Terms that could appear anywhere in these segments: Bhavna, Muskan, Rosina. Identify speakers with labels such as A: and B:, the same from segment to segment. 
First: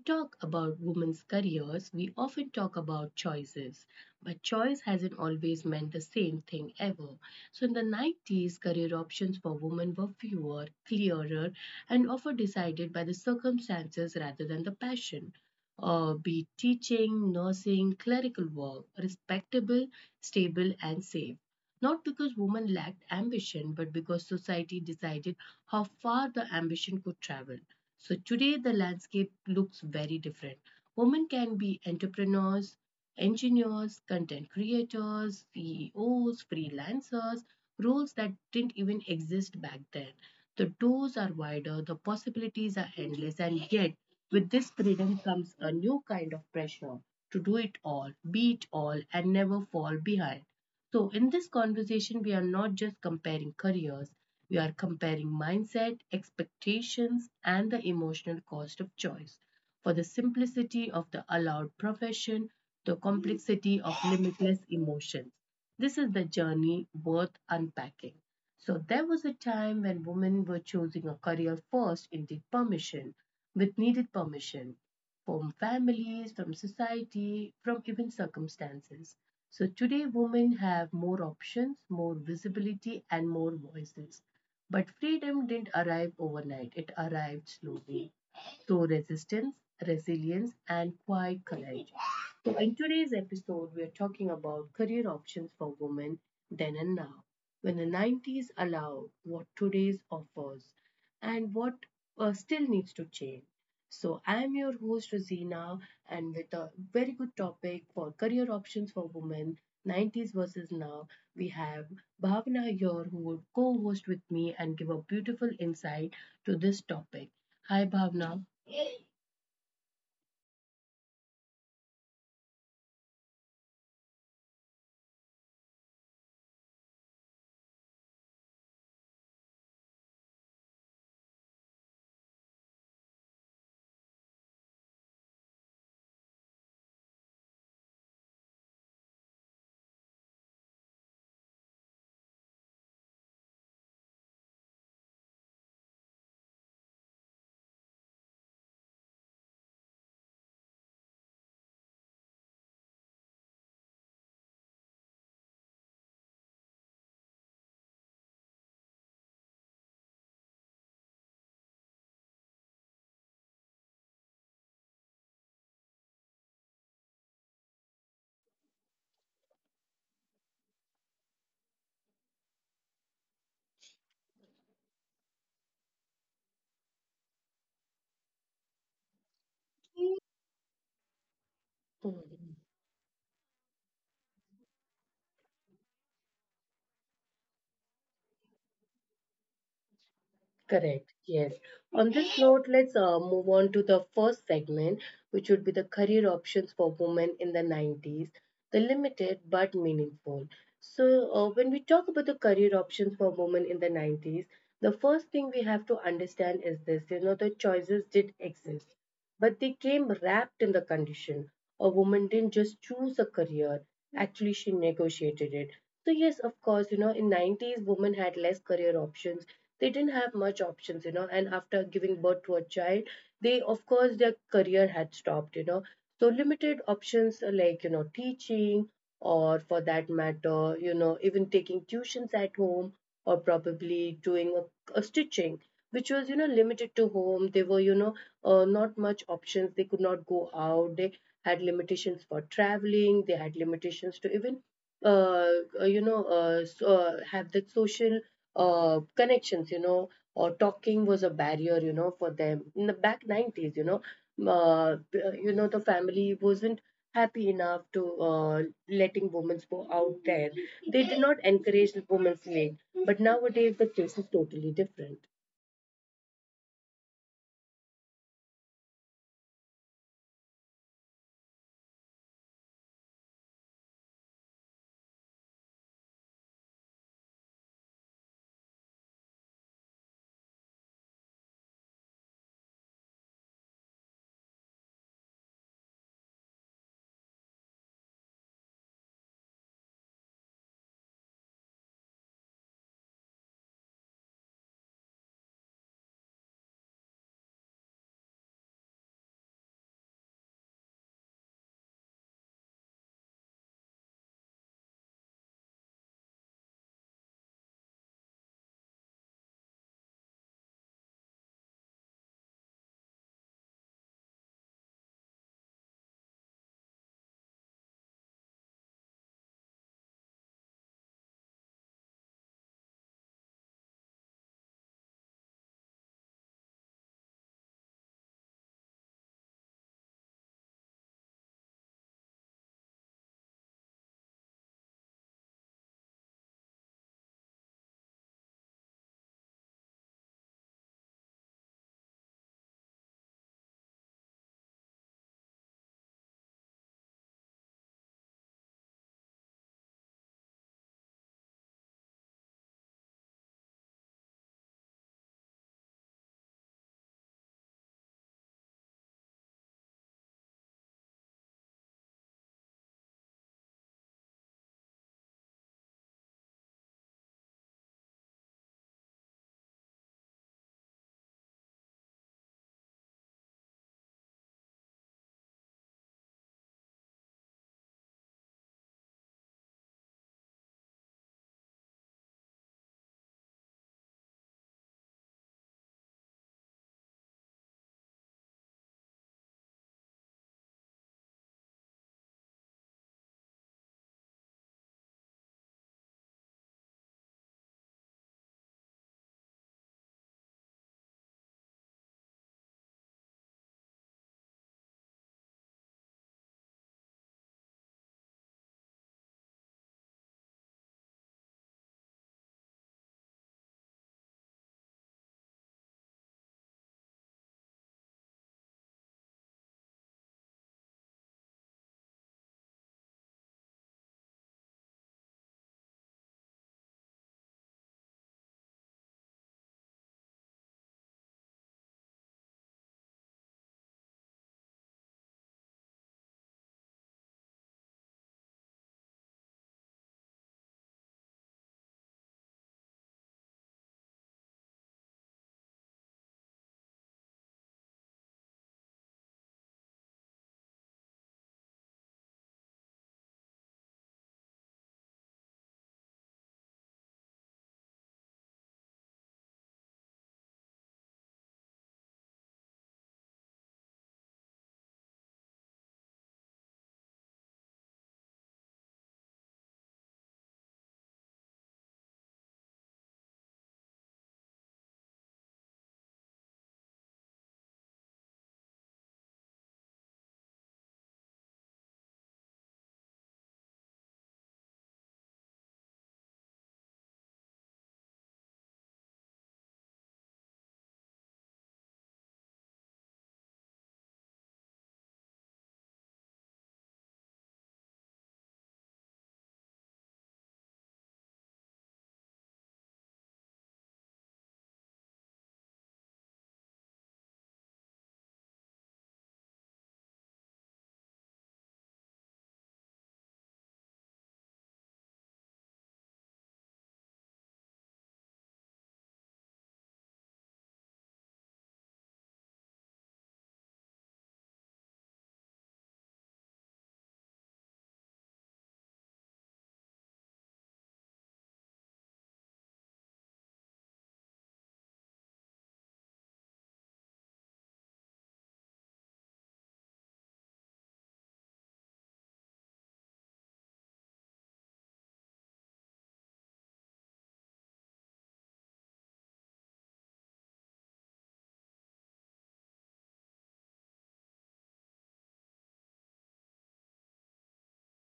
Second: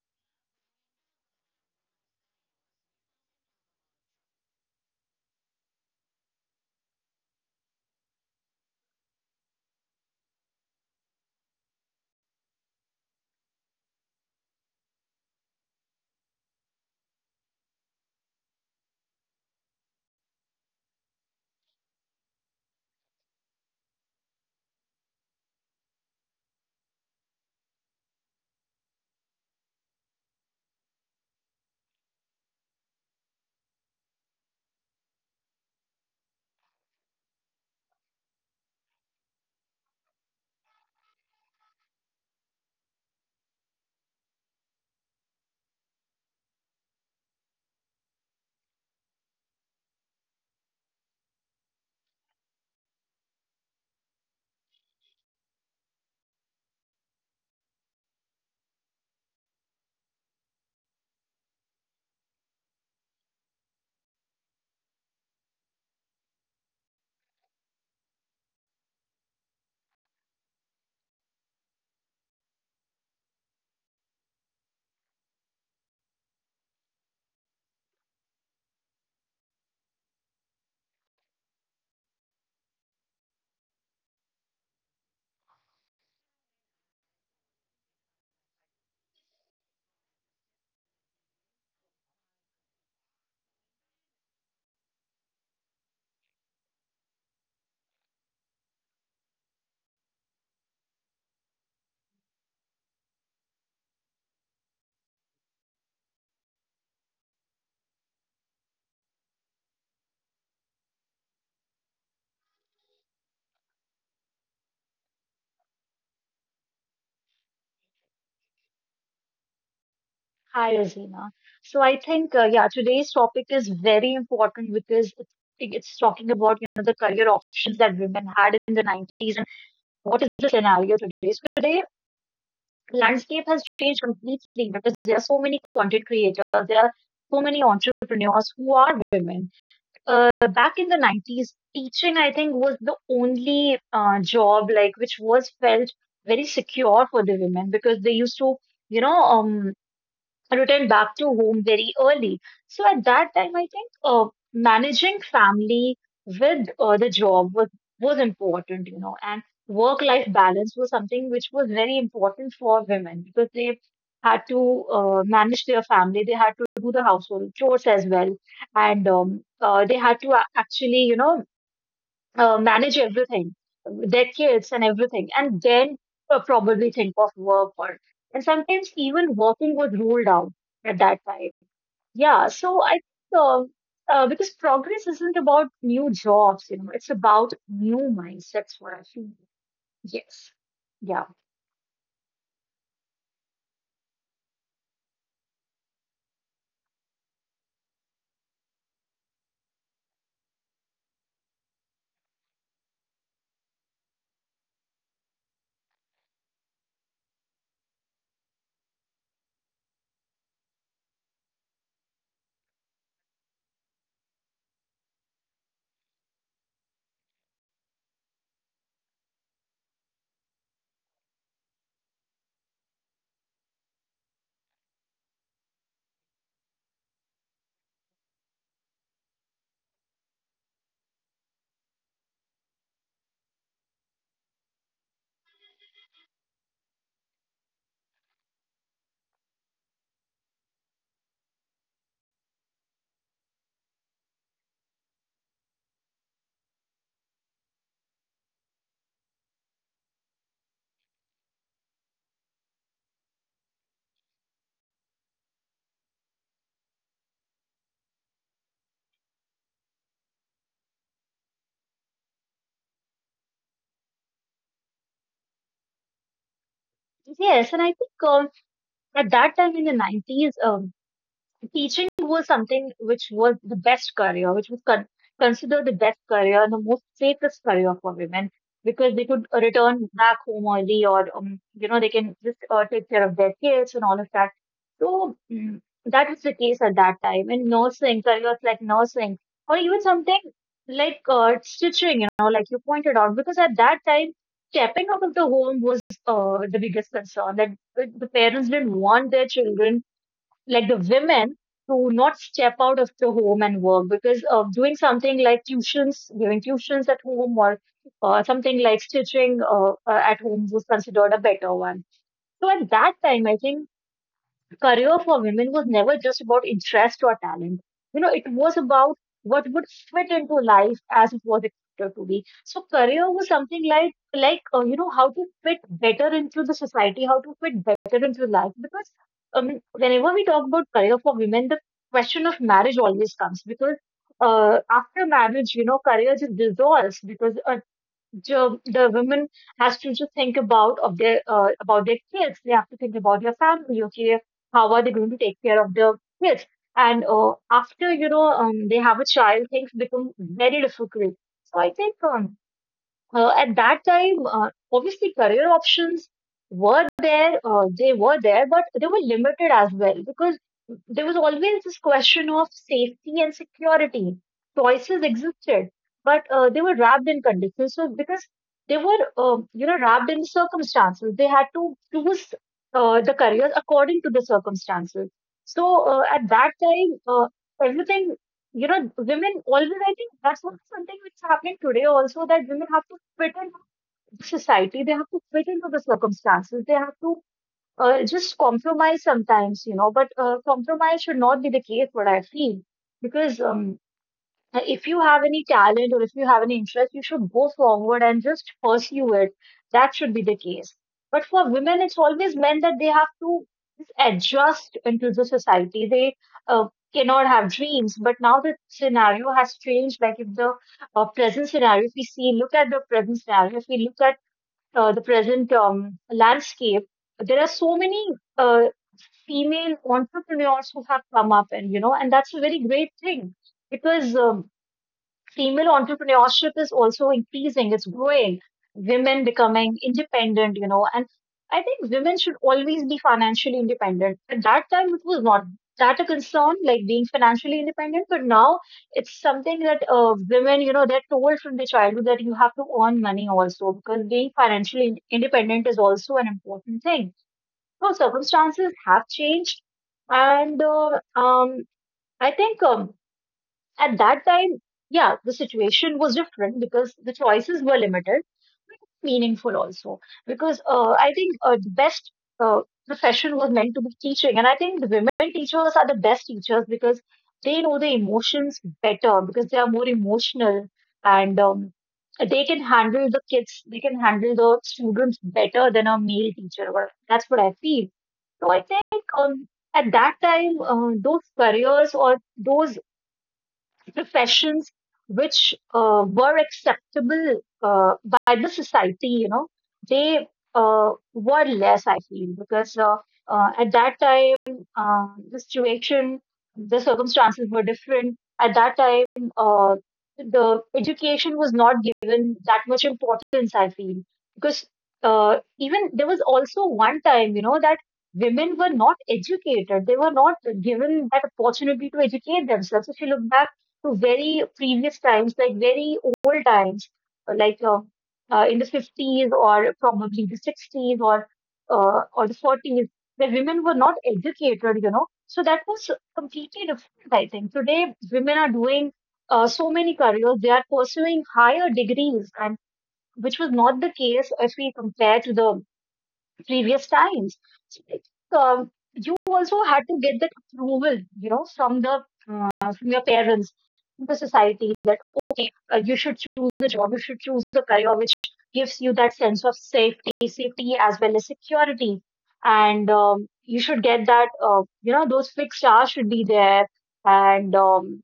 A: talk about women's careers, we often talk about choices, but choice hasn't always meant the same thing ever. So, in the 90s, career options for women were fewer, clearer, and often decided by the circumstances rather than the passion. Be it teaching, nursing, clerical work, respectable, stable, and safe. Not because women lacked ambition, but because society decided how far the ambition could travel. So today the landscape looks very different. Women can be entrepreneurs, engineers, content creators, CEOs, freelancers, roles that didn't even exist back then. The doors are wider, the possibilities are endless, and yet with this freedom comes a new kind of pressure to do it all, be it all, and never fall behind. So, in this conversation, we are not just comparing careers, we are comparing mindset, expectations, and the emotional cost of choice. For the simplicity of the allowed profession, the complexity of limitless emotions. This is the journey worth unpacking. So there was a time when women were choosing a career first indeed permission, with needed permission from families, from society, from even circumstances. So today women have more options, more visibility and more voices. But freedom didn't arrive overnight. It arrived slowly through resistance, resilience and quiet courage. So, in today's episode, we're talking about career options for women then and now. When the 90s allowed, what today's offers, and what still needs to change. So, I am your host, Rosina, and with a very good topic for career options for women 90s versus now, we have Bhavna here who will co host with me and give a beautiful insight to this topic. Hi, Bhavna.
B: Hi, Azina. So today's topic is very important because it's talking about, you know, the career options that women had in the 90s and what is the scenario today. So today, landscape has changed completely because there are so many content creators, there are so many entrepreneurs who are women. Back in the 90s, teaching, I think, was the only job like which was felt very secure for the women because they used to, you know, um, return back to home very early. So at that time, I think managing family with the job was important, you know, and work life balance was something which was very important for women because they had to manage their family, they had to do the household chores as well, and they had to actually, you know, manage everything, their kids and everything, and then probably think of work or and sometimes even working was ruled out at that time. Yeah, so I think because progress isn't about new jobs, you know, it's about new mindsets. What I feel. Yes, yeah,
A: Correct, yes. On this note, let's move on to the first segment, which would be the career options for women in the 90s, the limited but meaningful. So, when we talk about the career options for women in the 90s, the first thing we have to understand is this, you know, the choices did exist, but they came wrapped in the condition. A woman didn't just choose a career, actually, she negotiated it. So, yes, of course, you know, in 90s, women had less career options, they didn't have much options, you know, and after giving birth to a child, they, of course, their career had stopped, you know. So limited options are like, you know, teaching, or for that matter, you know, even taking tuitions at home, or probably doing a stitching, which was, you know, limited to home. They were, you know, not much options, they could not go out, they had limitations for traveling, they had limitations to even uh, you know, so, have the social connections, you know, or talking was a barrier, you know, for them in the back 90s, uh, you know, the family wasn't happy enough to, letting women go out there. They did not encourage the women's league. But nowadays the case is totally different.
B: yes, and I think at that time in the 90s, teaching was something which was the best career, which was considered the best career and the most safest career for women because they could return back home early or, you know, they can just take care of their kids and all of that. So that was the case at that time. And nursing, careers like nursing, or even something like stitching, you know, like you pointed out, because at that time, stepping out of the home was the biggest concern that the parents didn't want their children like the women to not step out of the home and work because of doing something like tuitions, giving tuitions at home or something like stitching at home was considered a better one. So at that time, I think career for women was never just about interest or talent. You know, it was about what would fit into life as it was expected to be. So career was something like you know how to fit better into the society, how to fit better into life. Because whenever we talk about career for women, the question of marriage always comes because after marriage, you know, career just dissolves because the women has to just think about their kids. They have to think about their family. Okay, how are they going to take care of the kids? And after they have a child, things become very difficult. So I think at that time, obviously, career options were there. They were there, but they were limited as well because there was always this question of safety and security. Choices existed, but they were wrapped in conditions. So because they were, you know, wrapped in circumstances, they had to choose the careers according to the circumstances. So at that time, everything, you know, women always, I think that's what something which is happening today also, that women have to fit into society, they have to fit into the circumstances, they have to just compromise sometimes, you know, but compromise should not be the case, what I feel, because if you have any talent or if you have any interest, you should go forward and just pursue it. That should be the case. But for women, it's always meant that they have to just adjust into the society. They uh, cannot have dreams. But now the scenario has changed. Like if the present scenario, if we see, look at the present scenario, if we look at the present landscape, there are so many uh, female entrepreneurs who have come up, and you know, and that's a very great thing because female entrepreneurship is also increasing, it's growing, women becoming independent, you know, and I think women should always be financially independent. At that time it was not that a concern like being financially independent, but now it's something that women, you know, they're told from their childhood that you have to earn money also, because being financially independent is also an important thing. So circumstances have changed, and um, I think at that time, yeah, the situation was different because the choices were limited, but meaningful also. Because I think the best uh, profession was meant to be teaching, and I think the women teachers are the best teachers because they know the emotions better because they are more emotional, and they can handle the kids, they can handle the students better than a male teacher. Well, that's what I feel. So I think um, at that time, those careers or those professions which were acceptable by the society, you know, they were less, I feel, because at that time, uh, the situation, the circumstances were different. At that time, uh, the education was not given that much importance, I feel, because even there was also one time, you know, that women were not educated. They were not given that opportunity to educate themselves. If you look back, to very previous times, like very old times, uh, like uh, in the 50s or probably the 60s or the 40s, where women were not educated, you know. So that was completely different, I think. Today, women are doing so many careers. They are pursuing higher degrees, and which was not the case if we compare to the previous times. So, you also had to get that approval, you know, from the from your parents, from the society that okay, you should choose the job, you should choose the career which gives you that sense of safety, safety as well as security, and you should get that you know those fixed hours should be there, and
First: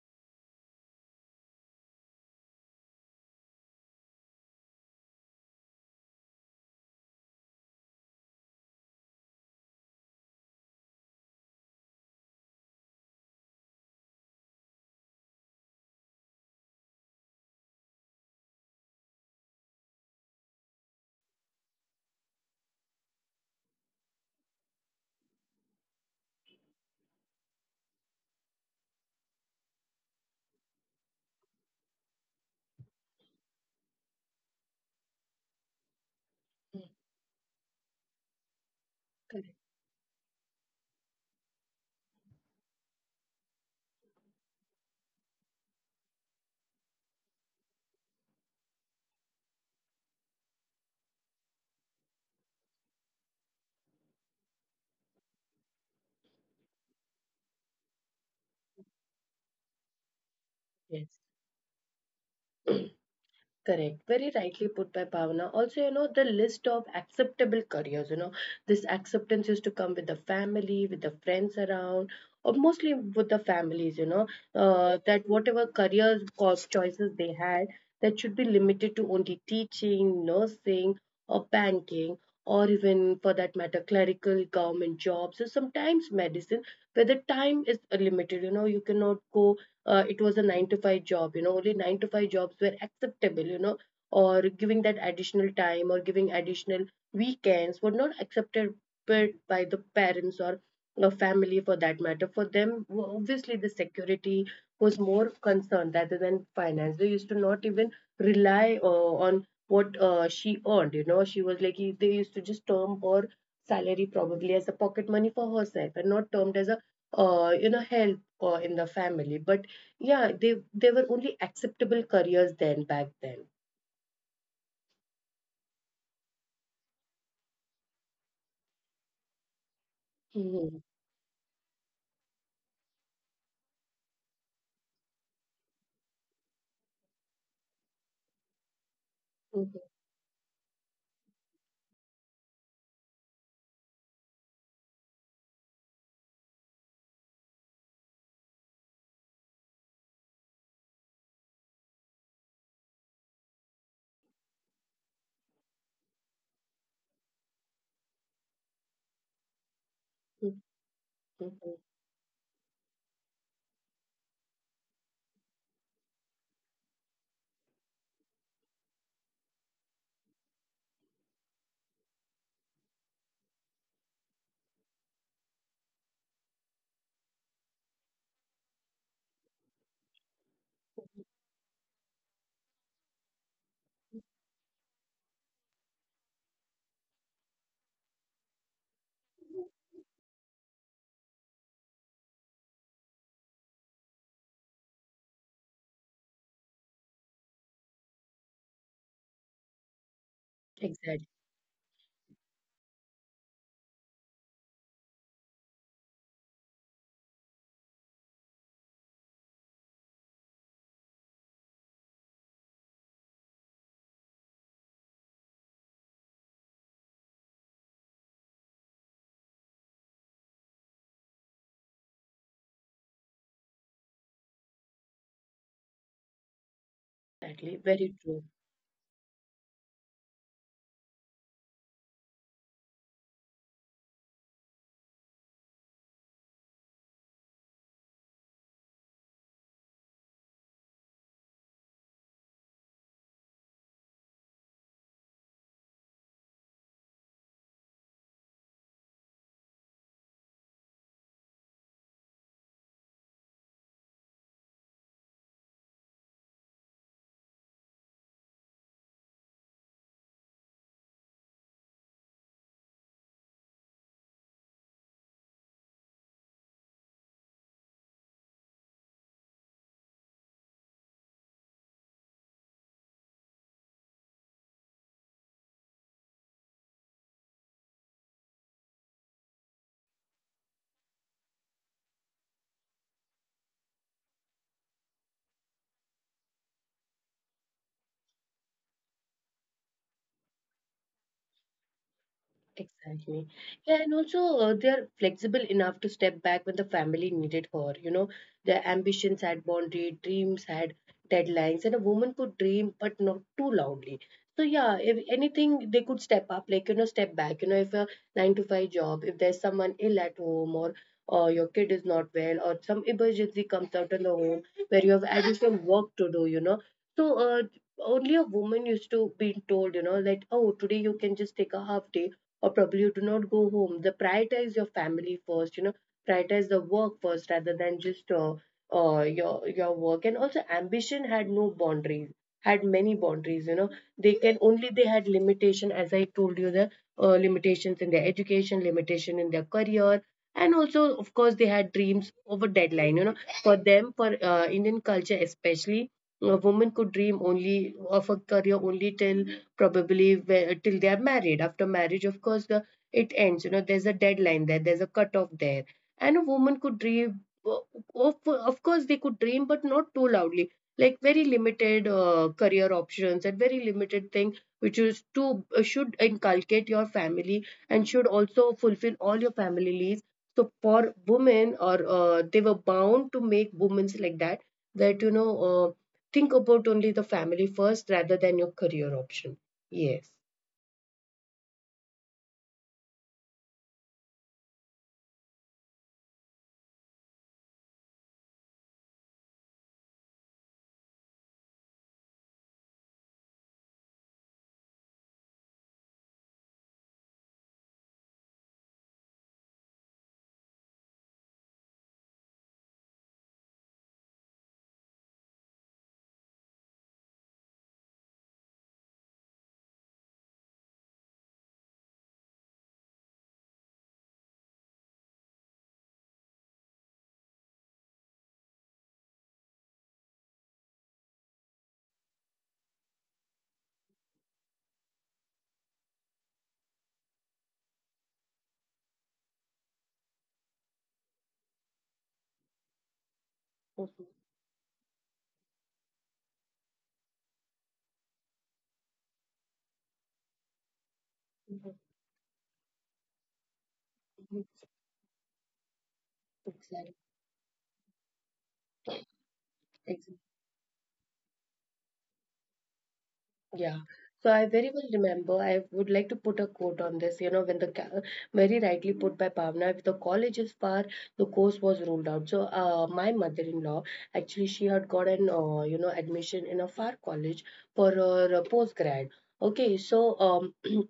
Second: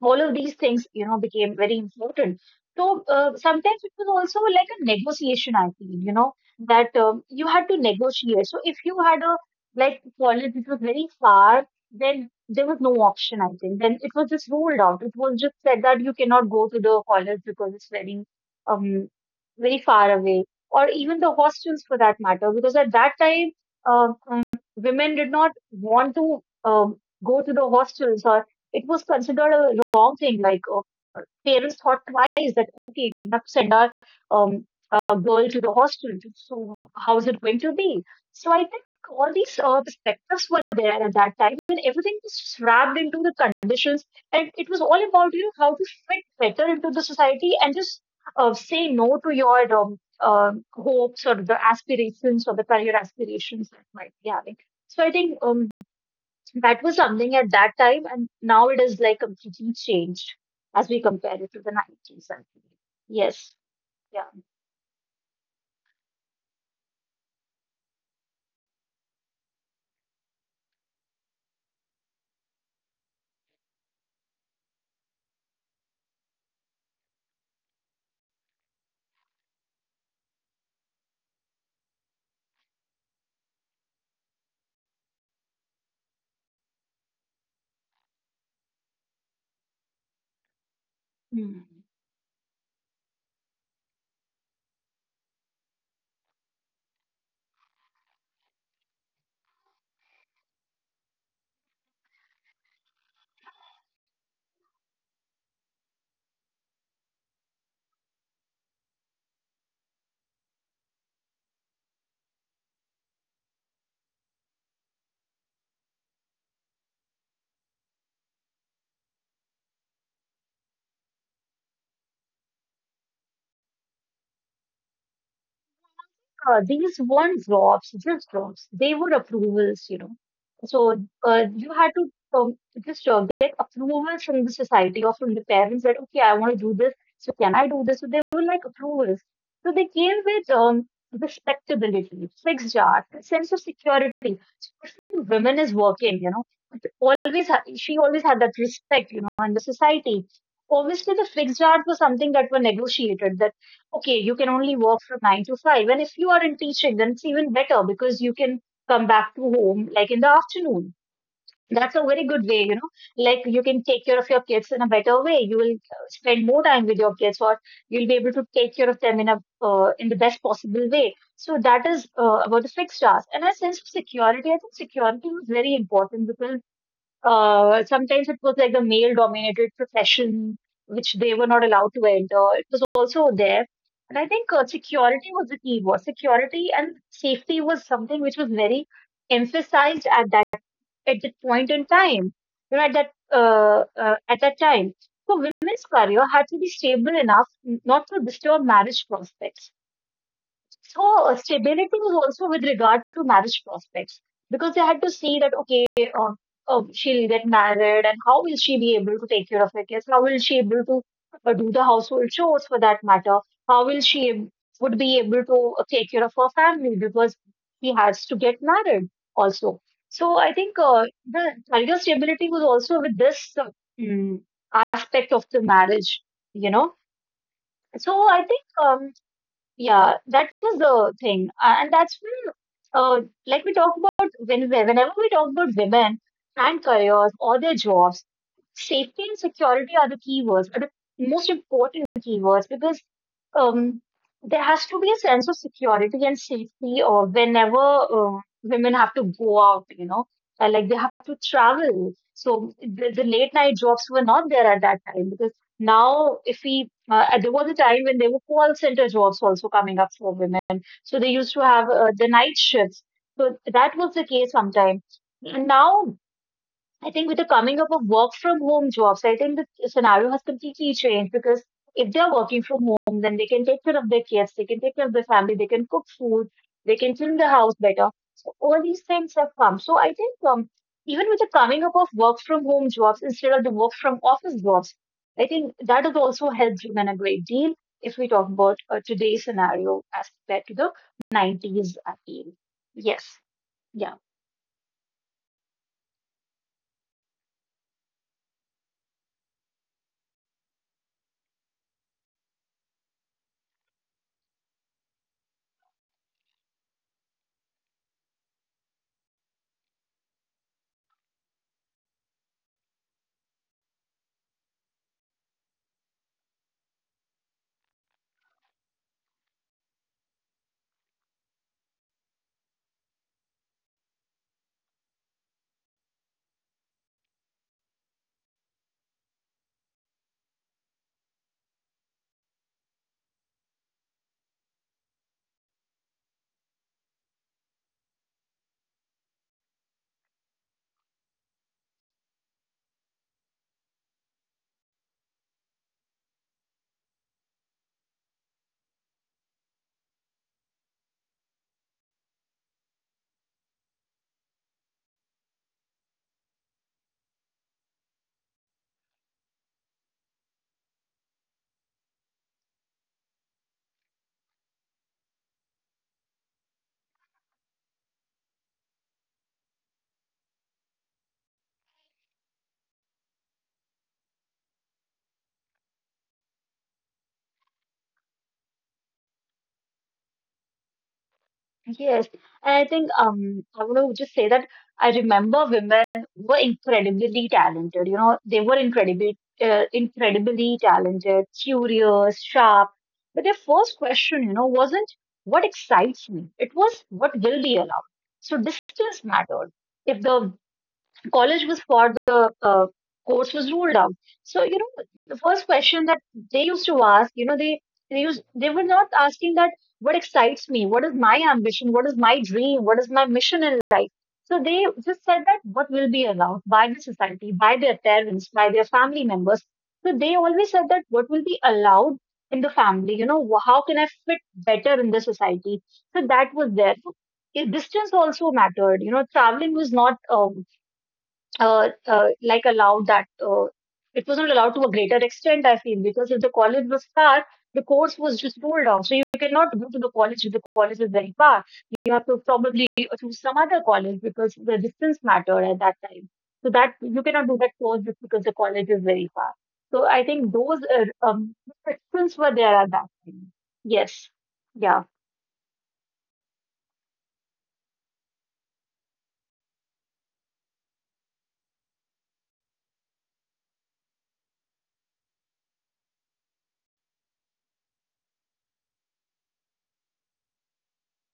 B: all of these things, you know, became very important. So sometimes it was also like a negotiation, I feel, you know, that you had to negotiate. So if you had a like college which was very far, then there was no option, I think, then it was just ruled out. It was just said that you cannot go to the college because it's um very far away, or even the hostels for that matter, because at that time uh, um, women did not want to go to the hostels, or it was considered a wrong thing. Like parents thought twice that okay, we have to send our um, girl to the hostel. So
A: Mm.
B: how is it going to be? So I think all these
A: Correct.
B: perspectives were there at that time, and everything was wrapped into the conditions, and it was all about, you know, how to fit better into the society and just say no to your hopes or the aspirations or the career aspirations that might be having. So I think that was something at that time, and now it is like completely changed as we
A: Yes.
B: compare it to the 90s, I think. Yes.
A: Correct.
B: Yeah.
A: Very rightly put by Bhavna. Also, you know, the list of acceptable careers, you know, this acceptance used to come with the family, with the friends around, or mostly with the families, you know, that whatever careers or choices they had, that should be limited to only teaching, nursing, or banking, or even for that matter, clerical, government jobs, or sometimes medicine, where the time is limited, you know, you cannot go. It was a nine to five job,
B: Hmm.
A: you know, only nine to five jobs were acceptable, you know, or giving that additional time or giving additional weekends were not accepted by the parents or a family for that matter for them. W- obviously the security was more concerned rather than finance. They used to not even rely on what she earned, you know. She was like, they used to just term her salary probably as a pocket money for herself and not termed as a, you know, help in the family. But yeah, they were only acceptable careers then back then.
B: These weren't jobs, just jobs. They were approvals, you know. So
A: Mhm.
B: you had to just get approvals from the society or from the parents that, okay, I want to do this. So can I do this? So they were like approvals. So they
A: Mhm.
B: came with respectability, fixed jobs, a sense of security. Especially women is working, you know. It always, she always had that respect, you know, in the society. Obviously, the fixed jobs were something that were negotiated, that okay, you can only work from 9 to 5. And if you are in teaching, then it's even better because you can come back to home like in the
A: Mhm.
B: afternoon. That's a
A: Mhm.
B: very good way, you know, like you can take care of your kids in a better way. You will spend more time with your kids or you'll be able to take care of them in a in the best possible way. So that is about the fixed hours. And a sense of security, I think security was very important because sometimes it was like the male dominated profession, which they were not allowed to enter. It was also there. And I think security was the key word. Security and safety was something which was very emphasized at that point in time. You know, at that time, so women's career had to be stable enough not to disturb marriage prospects. So
A: Exactly.
B: stability is also with regard to marriage prospects because they had to see that, okay, uh, she'll get married and how will she be able to take care of her kids? How will she able to do the household chores for that matter? How will she ab- Would be able to take care of her family because she has to get married also. So I think the career stability was also with this mm, aspect of the marriage, you know. So
A: Exactly.
B: I
A: Very
B: think
A: true.
B: yeah, that is the thing. And that's when, uh, like we talk about, whenever we talk about women and careers or their jobs, safety and security are the keywords, are the most important keywords because um, there has to be a sense of security and safety or whenever women have to go out, you know, like they have to travel. So the late night jobs were not there at that time because now, if we, there was a time when there were call center jobs also coming up for women. So they used to have the night shifts. So that was the case sometime. And now I think with the coming up of work from home jobs, I think the scenario has completely changed because if they're working from home, then they can take care of their kids, they can take care of their family, they can cook food, they can clean the house better. So all these things have come. So I think even with the coming up of work from home jobs instead of the work from office jobs, I think that has also helped women a great deal if we talk about today's scenario as compared to the 90s appeal. Yes.
A: Exactly.
B: Yeah.
A: Yeah, and also they are flexible enough to step back when the family needed her. You know, their ambitions had boundaries, dreams had deadlines, and a woman could dream but not too loudly. So yeah, if anything, they could step up, like, you know, step back. You know, if a nine to five job, if there's someone ill at home, or your kid is not well, or some emergency comes out in the home where you have additional work to do. You know, so only a woman used to be told, you know, that oh, today you can just take a half day or probably you do not go home. The prioritize your family first, you know, prioritize the work first rather than just your work. And also, ambition had no boundaries, had many boundaries. You know, they can only, they had limitation, as I told you, the limitations in their education, limitation in their career. And also, of course, they had dreams over deadline. You know, for them, for Indian culture especially, a woman could dream only of a career only till probably where, till they are married. After marriage, of course, the it ends. You know, there's a deadline there. There's a cutoff there, and a woman could dream. Of course, they could dream, but not too loudly. Like very limited career options and very limited thing, which is to should inculcate your family and should also fulfill all your family needs. So for women, or they were bound to make women like that, that, you know, think about only the family first rather than your career option. Yes.
B: Yes, and I think I want to just say that I remember women were incredibly talented. You know, they were incredibly talented, curious, sharp. But their first question, you know, wasn't what excites me. It was what will be allowed. So distance mattered. If the college was for the course was ruled out. So you know, the first question that they used to ask, you know, they used they were not asking that what excites me, what is my ambition, what is my dream, what is my mission in life. So they just said that what will be allowed by the society, by their parents, by their family members. So they always said that what will be allowed in the family, you know, how can I fit better in the society? So that was there. Distance also mattered. You know, traveling was not like allowed, that it wasn't
A: Mhm.
B: allowed to a greater extent I feel, because if the college was far the course was just rolled out. So you cannot go to the college if the college is very far, you
A: Mhm.
B: have to probably choose some other college because the
A: Mhm.
B: distance mattered at that time, so that you
A: Exactly.
B: cannot do that course just because the college is very far. So I think
A: Exactly.
B: those restrictions were there at that time,
A: Yeah.
B: yes,
A: So I
B: yeah.
A: very well remember. I would like to put a quote on this. You know, when the ca- very rightly put by Pavna, if the college is far, the course was ruled out. So my mother-in-law, actually she had got an you know admission in a far college for her postgrad. Okay, so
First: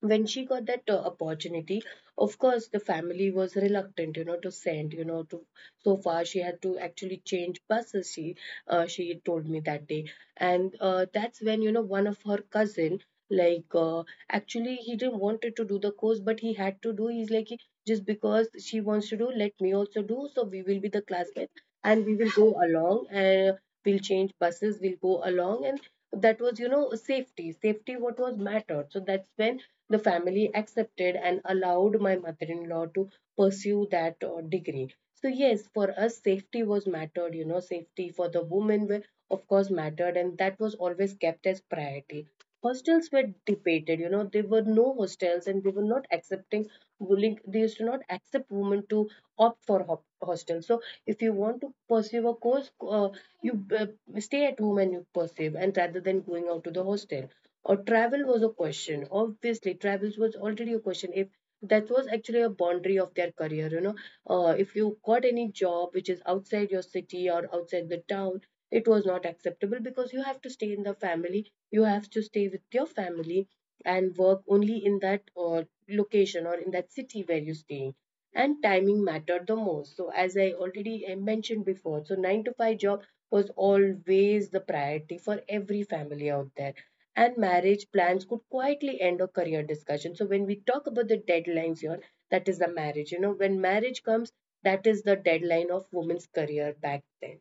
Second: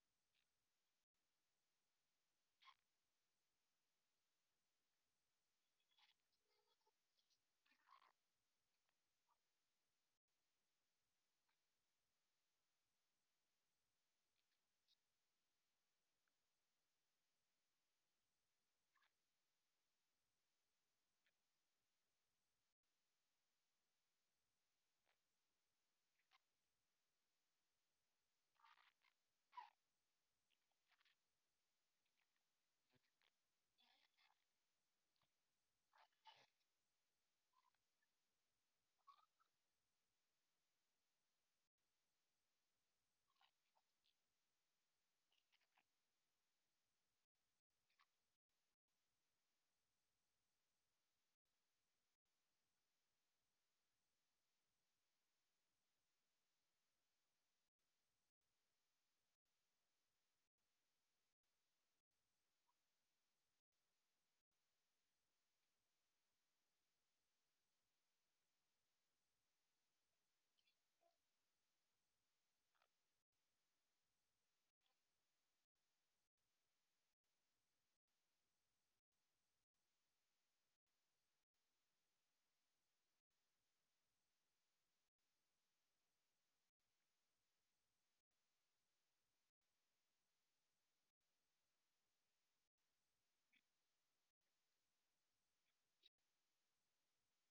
A: when she got that opportunity, of course the family was reluctant, you know, to send, you know, to so far. She had to actually change buses. She she told me that day, and that's when, you know, one of her cousin, like actually he didn't wanted to do the course, but he had to do. He's like, just because she wants to do, let me also do, so we will be the classmates, and we will go along, and we'll change buses, we'll go along. And that was, you know, safety what was mattered. So that's when the family accepted and allowed my mother-in-law to pursue that degree. So yes, for us safety was mattered, you know. Safety for the women were, of course, mattered, and that was always kept as priority. Hostels were debated, you know, there were no hostels, and they were not accepting willing. They used to not accept women to opt for hop- hostel. So if you want to pursue a course, you uh, stay at home and you pursue, and rather than going out to the hostel. Or travel was a question, obviously travels was already a question. If that was actually a boundary of their career, you know, if you got any job which is outside your city or outside the town, it was not acceptable because you have to stay in the family, you have to stay with your family and work only in that location, or in that city where you're staying. And timing mattered the most. So as I already mentioned before, so 9 to 5 job was always the priority for every family out there. And marriage plans could quietly end a career discussion. So when we talk about the deadlines here, that is the marriage. You know, when marriage comes, that is the deadline of women's career back then.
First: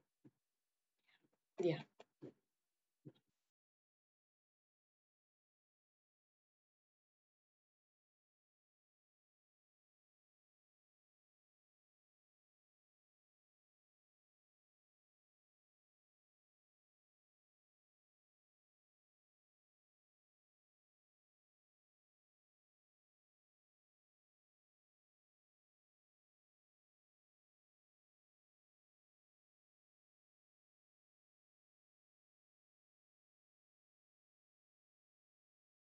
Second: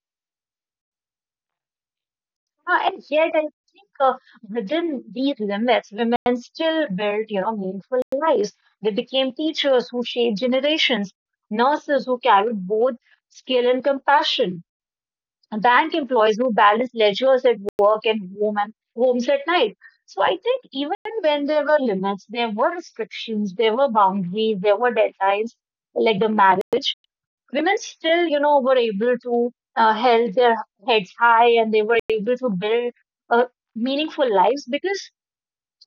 A: Yeah.
B: And yet, I think within these limits, women still built, you know, meaningful lives. They became teachers who shaped generations, nurses who carried both skill and compassion, and bank employees who balanced leisures at work and home and homes at night. So I think even when there were limits, there were restrictions, there were boundaries, there were deadlines, like the marriage, women still, you know, were able to held their heads high and they were able to build uh, meaningful lives. Because,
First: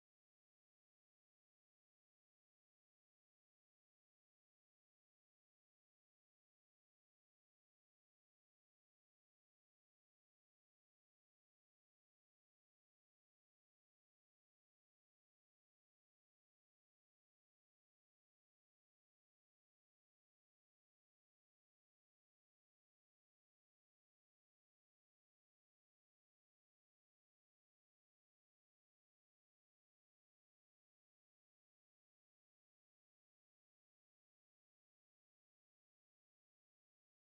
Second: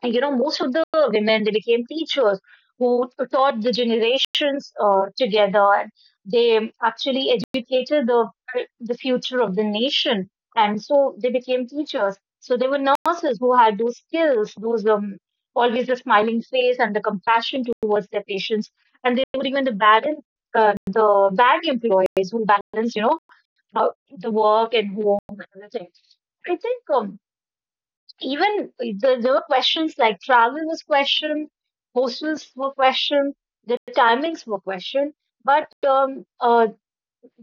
B: and, you know, most of the women, they became teachers who taught the generations together. And they actually educated the future of the nation. And so they became teachers. So they were nurses who had those skills, those always the smiling face and the compassion towards their patients. And they were even the the bad employees who balance, you know, how the work and home and everything. I think even there, there were questions like travel was questioned, hostels were questioned, the timings were questioned. But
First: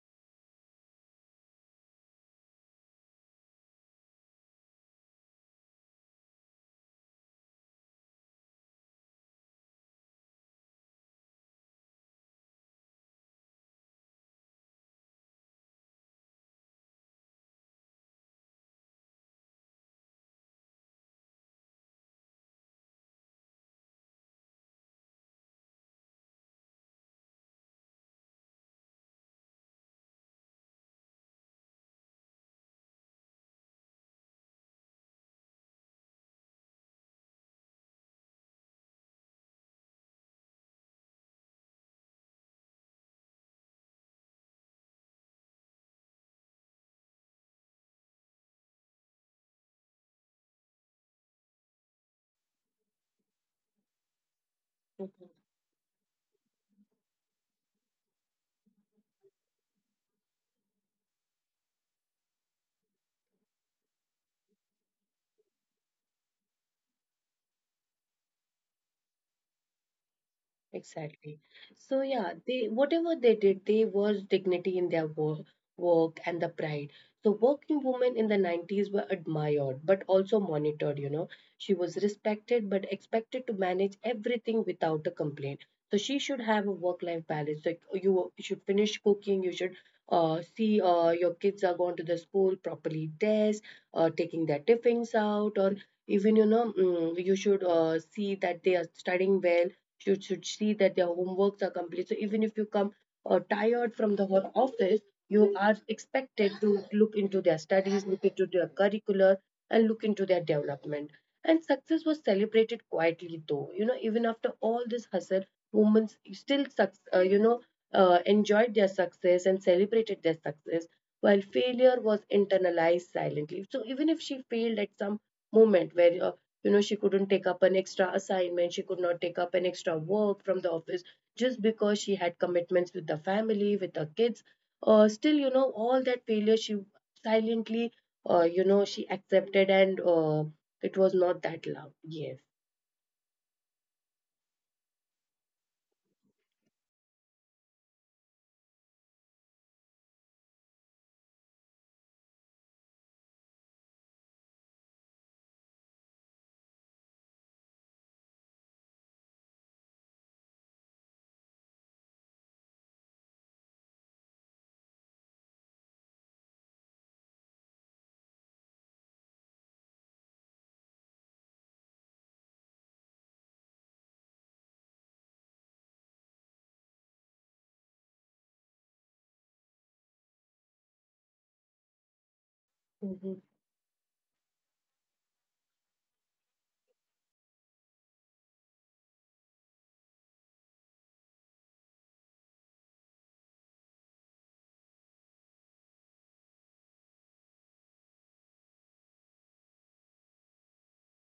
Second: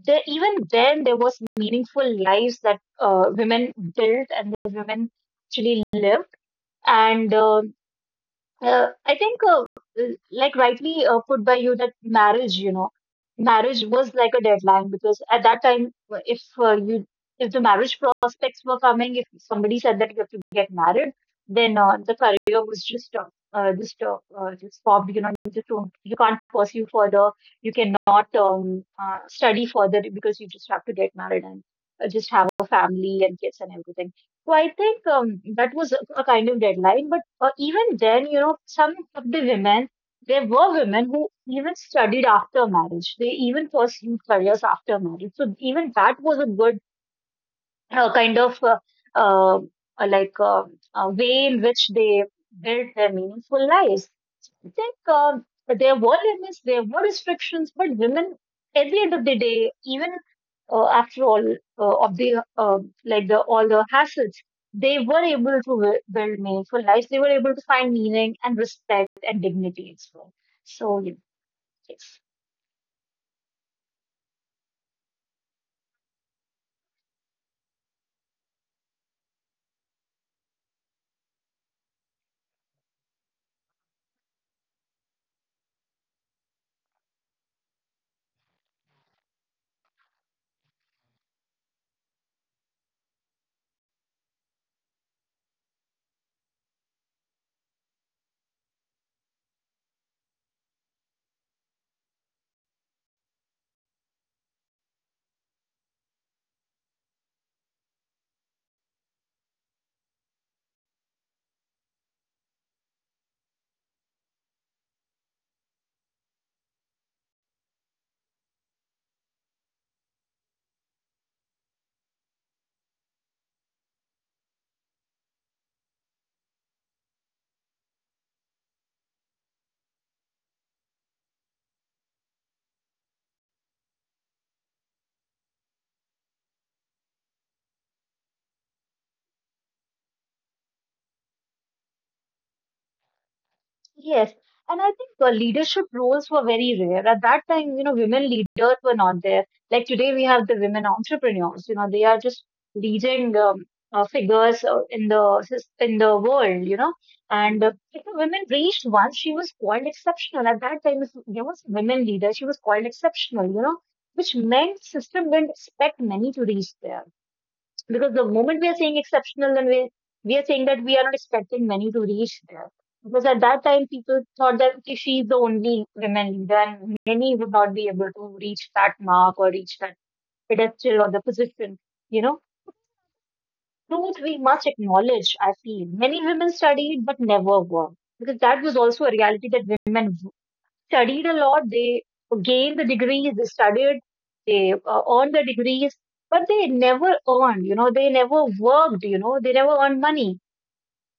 B: there, even then, there was meaningful lives that women built and the women actually lived. And I think, like rightly put by you, that marriage, you know, marriage was like a deadline because at that time, if the marriage prospects were coming, if somebody said that you have to get married, then the career was just stopped, just stopped. You know, you just don't, you can't pursue further. You cannot study further because you just have to get married and just have a family and kids and everything. So I think that was a kind of deadline. But even then, you know, some of the women, there were women who even studied after marriage. They even pursued careers after marriage. So even that was a good kind of uh, like way in which they built their meaningful lives. I think there were limits, there were restrictions, but women, at the end of the day, even after all of the like the all the hassles, they were able to build meaningful lives. They were able to find meaning and respect and dignity as well. So yeah,
A: Exactly. So
B: yes.
A: yeah, they whatever they did, they was dignity in their work, work and the pride. So working women in the 90s were admired but also monitored, you know. She was respected but expected to manage everything without a complaint. So she should have a work-life balance. Like you should finish cooking, you should see your kids are going to the school properly dressed, taking their tiffins out, or even, you know, mm, you should see that they are studying well, should see that their homeworks are complete. So even if you come tired from the whole office, you are expected to look into their studies, look into their curricular, and look into their development. And success was celebrated quietly, though. You know, even after all this hustle, women still, enjoyed their success and celebrated their success, while failure was internalized silently. So even if she failed at some moment where she couldn't take up an extra assignment, she could not take up an extra work from the office just because she had commitments with the family, with the kids. Still, all that failure she silently, she accepted and it was not that loud. Yes.
B: Yes, and I think leadership roles were very rare. At that time, you know, women leaders were not there. Like today, we have the women entrepreneurs. You know, they are just leading figures in the in the world. You know, and if a woman reached once, she was called exceptional. At that time, if there was a women leader, she was called exceptional. You know, which meant system didn't expect many to reach there. Because the moment we are saying exceptional, then we are saying that we are not expecting many to reach there. Because at that time, people thought that okay, she is the only women leader, and many would not be able to reach that mark or reach that pedestal or the position. You know,
A: Mm-hmm.
B: truth we must acknowledge. I feel many women studied but never worked because that was also a reality that women studied a lot, they gained the degrees, they studied, they earned the degrees, but they never earned, you know, they never worked, you know, they never earned money,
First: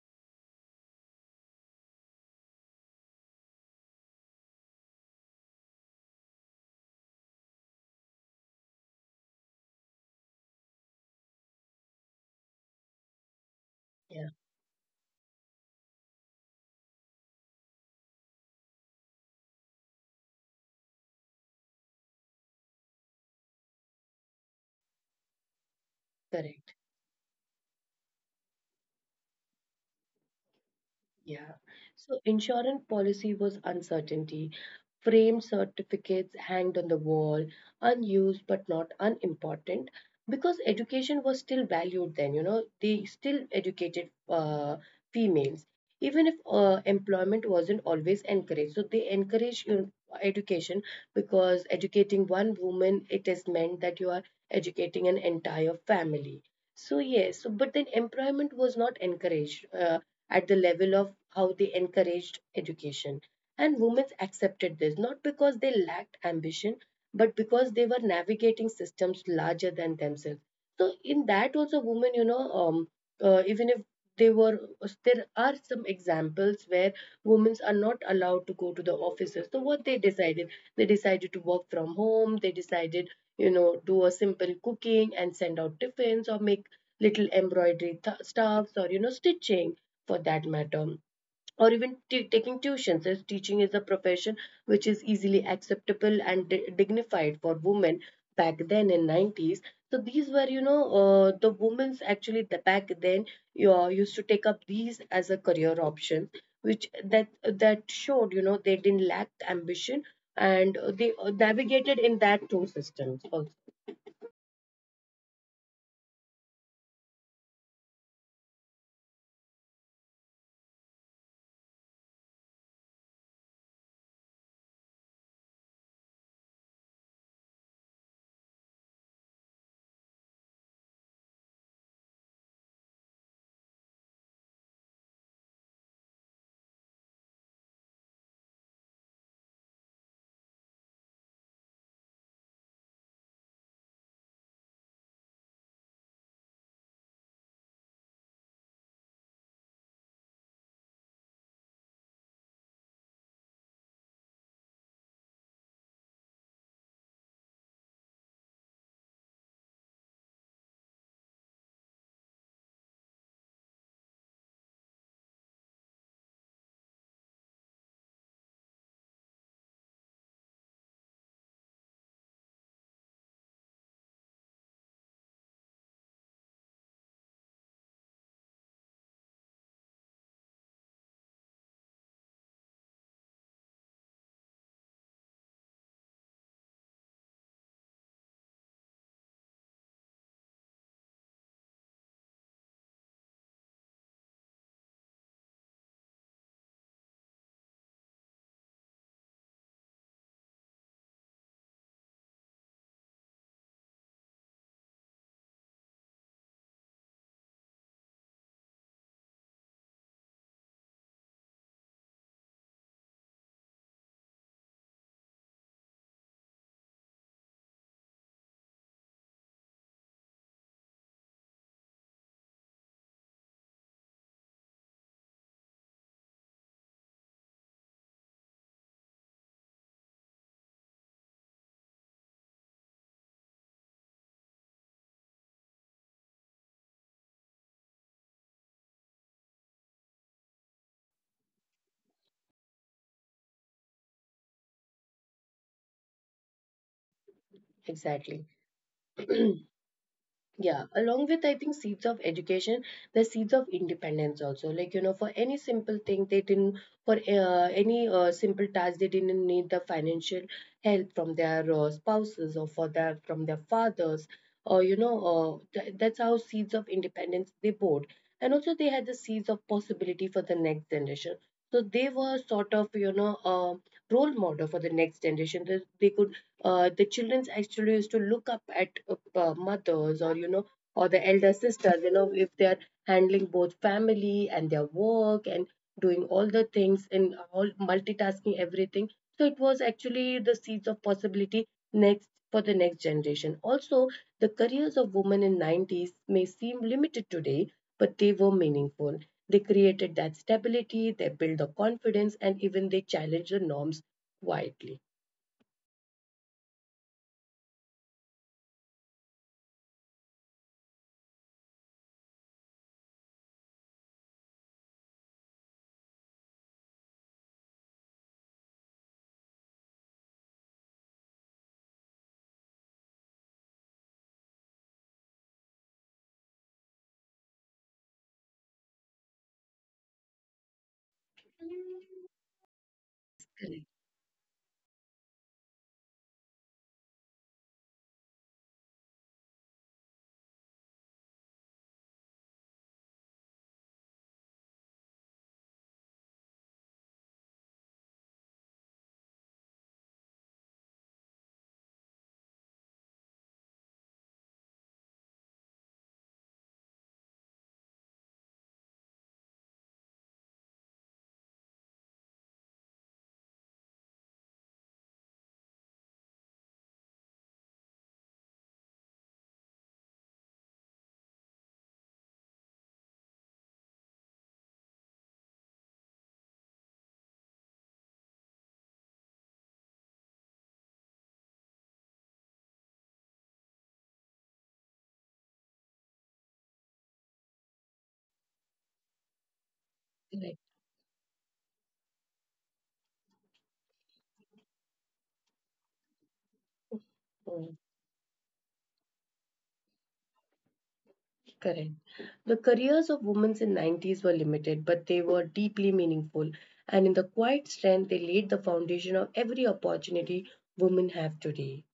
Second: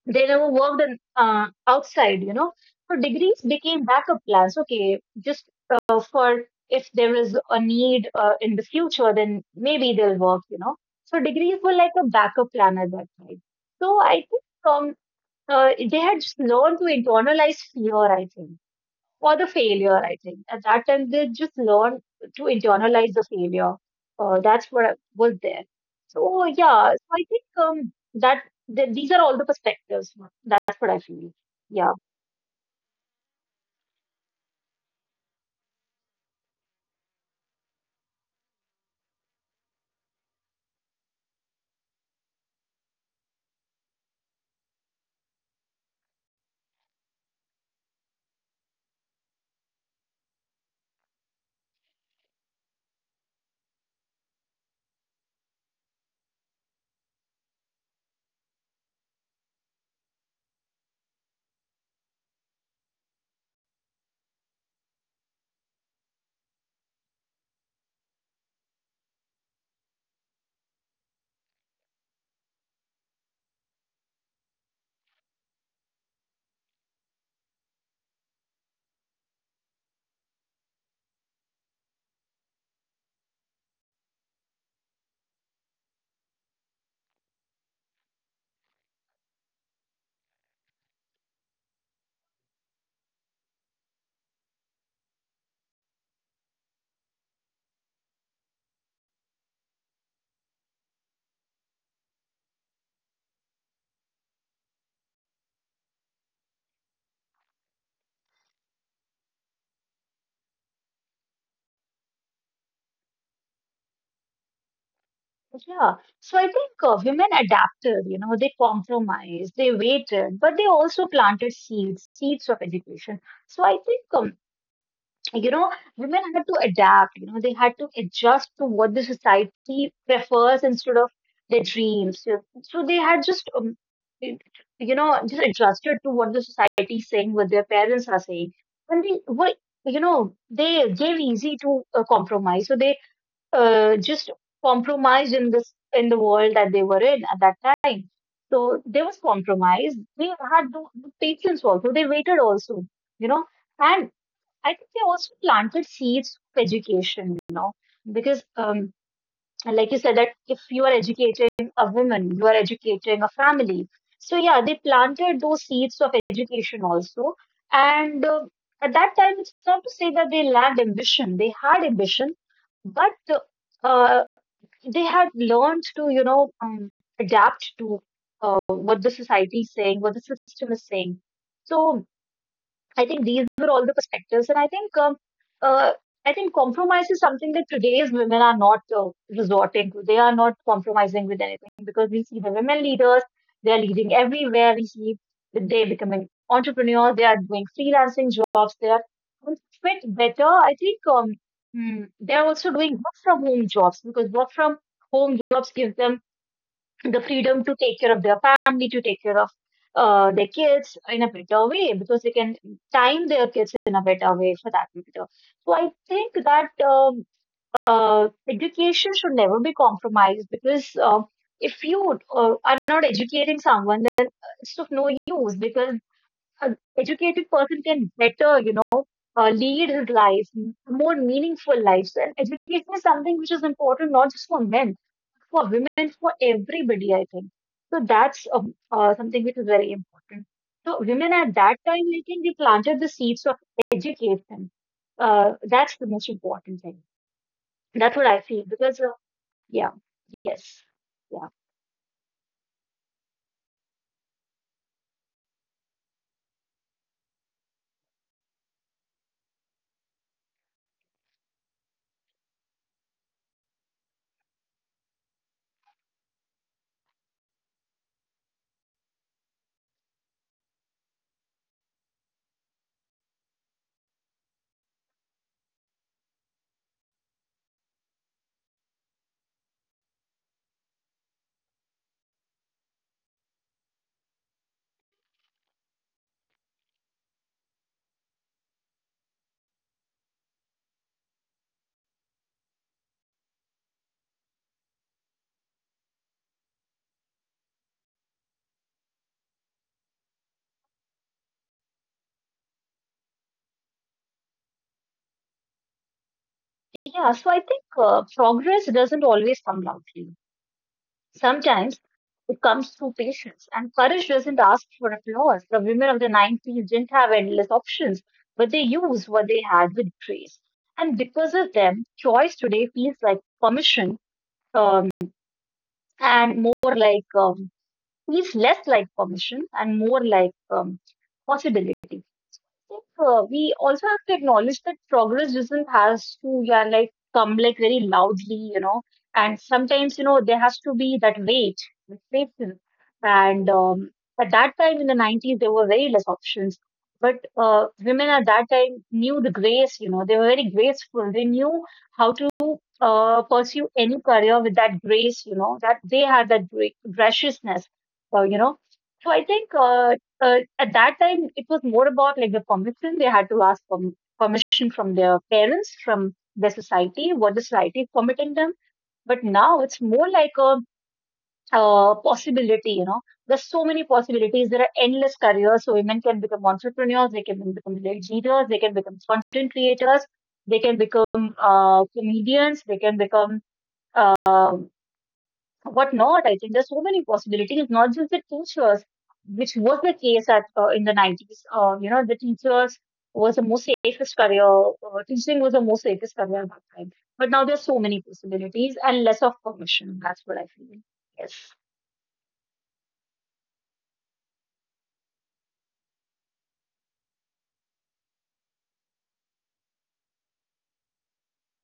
B: they never worked in, outside, you know. So degrees became backup plans, okay, just for if there is a need in the future, then maybe they'll work, you know. So degrees were like a backup plan at that time. So I
A: Yeah,
B: think they had just learned to internalize fear, I think, or the failure, I think. At that time, they just learn to internalize the failure. That's what was there. So,
A: correct.
B: yeah, so I think these are all the perspectives. That's what I feel.
A: Yeah.
B: Yeah.
A: So insurance policy was uncertainty. Frame certificates hanged on the wall, unused but not unimportant, because education was still valued then, they still educated females, even if employment wasn't always encouraged. So they encourage education, because educating one woman, it is meant that you are educating an entire family. So yes, so, but then employment was not encouraged at the level of how they encouraged education. And women accepted this not because they lacked ambition, but because they were navigating systems larger than themselves. So in that also, women, you know, even if they were, there are some examples where women are not allowed to go to the offices. So what they decided to work from home. They decided, do a simple cooking and send out tiffins or make little embroidery stuffs, or, stitching for that matter. Or even taking tuitions, as teaching is a profession which is easily acceptable and dignified for women back then in 90's. So these were, the women's actually the back then you used to take up these as a career option, which that showed, they didn't lack ambition and they navigated in that two systems also.
B: Yeah. So I think women adapted, you know, they compromised, they waited, but they also planted seeds, seeds of education. So I think you know, women had to adapt, you know, they had to adjust to what the society prefers instead of their dreams. So they had just, it- you know, just adjusted to what the society is saying, what their parents are saying. And they were, you know, they gave easy to compromise. So they just compromised in this, in the world that they were in at that time. So there was compromise. They had the patience also. They waited also, you know. And I think they also planted seeds of education, you know, because like you said, that if you are educating a woman, you are educating a family. So yeah, they planted those seeds of education also. And at that time, it's not to say that they lacked ambition. They had ambition, but uh, they had learned to, you know, adapt to what the society is saying, what the system is saying. So I think these were all the perspectives, and uh, I think compromise is something that today's women are not resorting to. They are not compromising with anything because we see the women leaders; they are leading everywhere. We see that they becoming entrepreneurs. They are doing freelancing jobs. They are doing fit better. I think they are also doing work from home jobs because work from home jobs give them the freedom to take care of their family, to take care of their kids in a better way because they can time their kids in a better way for that matter. So I think that education should never be compromised because if you are not educating someone, then it's of no use because an educated person can better, you know, lead his life, more meaningful lives. And education is something which is important not just for men, for women, for everybody, I think. So that's something which is very important. So women at that time, I think they planted the seeds of education. That's the most important thing. That's what I
A: Exactly.
B: feel because, yeah, yes,
A: Yeah, along with
B: yeah,
A: I think seeds of education, the seeds of independence also. Like, you know, for any simple thing they didn't, for any simple task they didn't need the financial help from their spouses or for their from their fathers, or you know, that's how seeds of independence they bore. And also they had the seeds of possibility for the next generation, so they were sort of, role model for the next generation. They could, the children actually used to look up at mothers, or you know, or the elder sisters, you know, if they are handling both family and their work and doing all the things in all, multitasking everything. So it was actually the seeds of possibility next for the next generation also. The careers of women in 90's may seem limited today, but they were meaningful. They created that stability, they built the confidence, and even they challenged the norms quietly.
B: yeah. So I think progress doesn't always come loudly. Sometimes it comes through patience, and courage doesn't ask for applause. The women of the 90s didn't have endless options, but they used what they had with grace. And because of them, choice today feels like permission um, and more like, feels less like permission and more like possibility. Think we
A: Correct.
B: also have to acknowledge that progress doesn't has to, yeah, like come like very loudly, you know, and sometimes you know there has to be that wait, that patience. And at that time in the 90s, there were very less options. But women at that time knew the grace, you know, they were very graceful. They knew how to pursue any career with that grace, you know, that they had that graciousness, you know. So I think at that time it was more about like the permission they had to ask for, permission from their parents, from their society, what the society is permitting them. But now it's more like a possibility, you know, there's so many possibilities, there are endless careers, so women can become entrepreneurs, they can become leaders, they can become content creators, they can become comedians, they can become uh, what not. I think there's so many possibilities, not just the teachers, which was the case
A: Correct.
B: at in the 90s. You know, the teachers was the most safest career, teaching was the most safest career at that time. But now there's
A: Mm.
B: so many possibilities and less of permission. That's what I feel. Yes.
A: Correct. The careers of women in 90's were limited, but they were deeply meaningful. And in the quiet strength, they laid the foundation of every opportunity women have today.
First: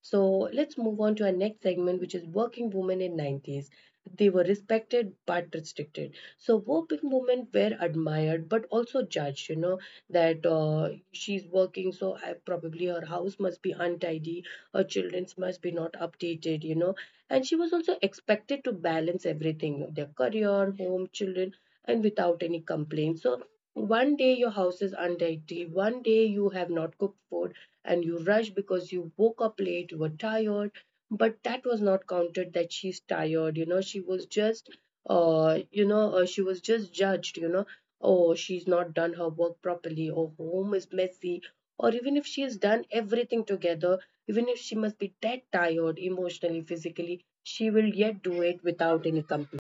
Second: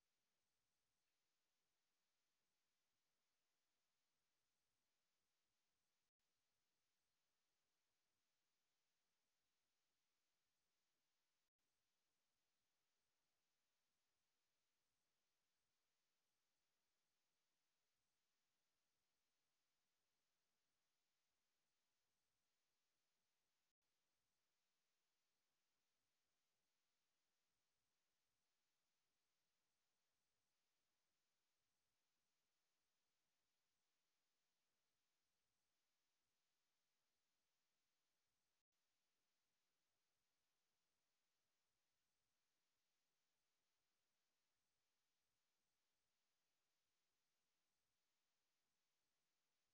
A: So let's move on to our next segment, which is working women in 90's. They were respected but restricted. So working women were admired but also judged. You know, that she's working, so I, probably her house must be untidy, her children's must be not updated. You know, and she was also expected to balance everything: their career, home, children, and without any complaints. So one day your house is untidy, one day you have not cooked food and you rushed because you woke up late, you were tired. But that was not counted that she's tired, you know, she was just, she was just judged, you know, oh, she's not done her work properly, or home is messy, or even if she has done everything together, even if she must be dead tired emotionally, physically, she will yet do it without any complaint.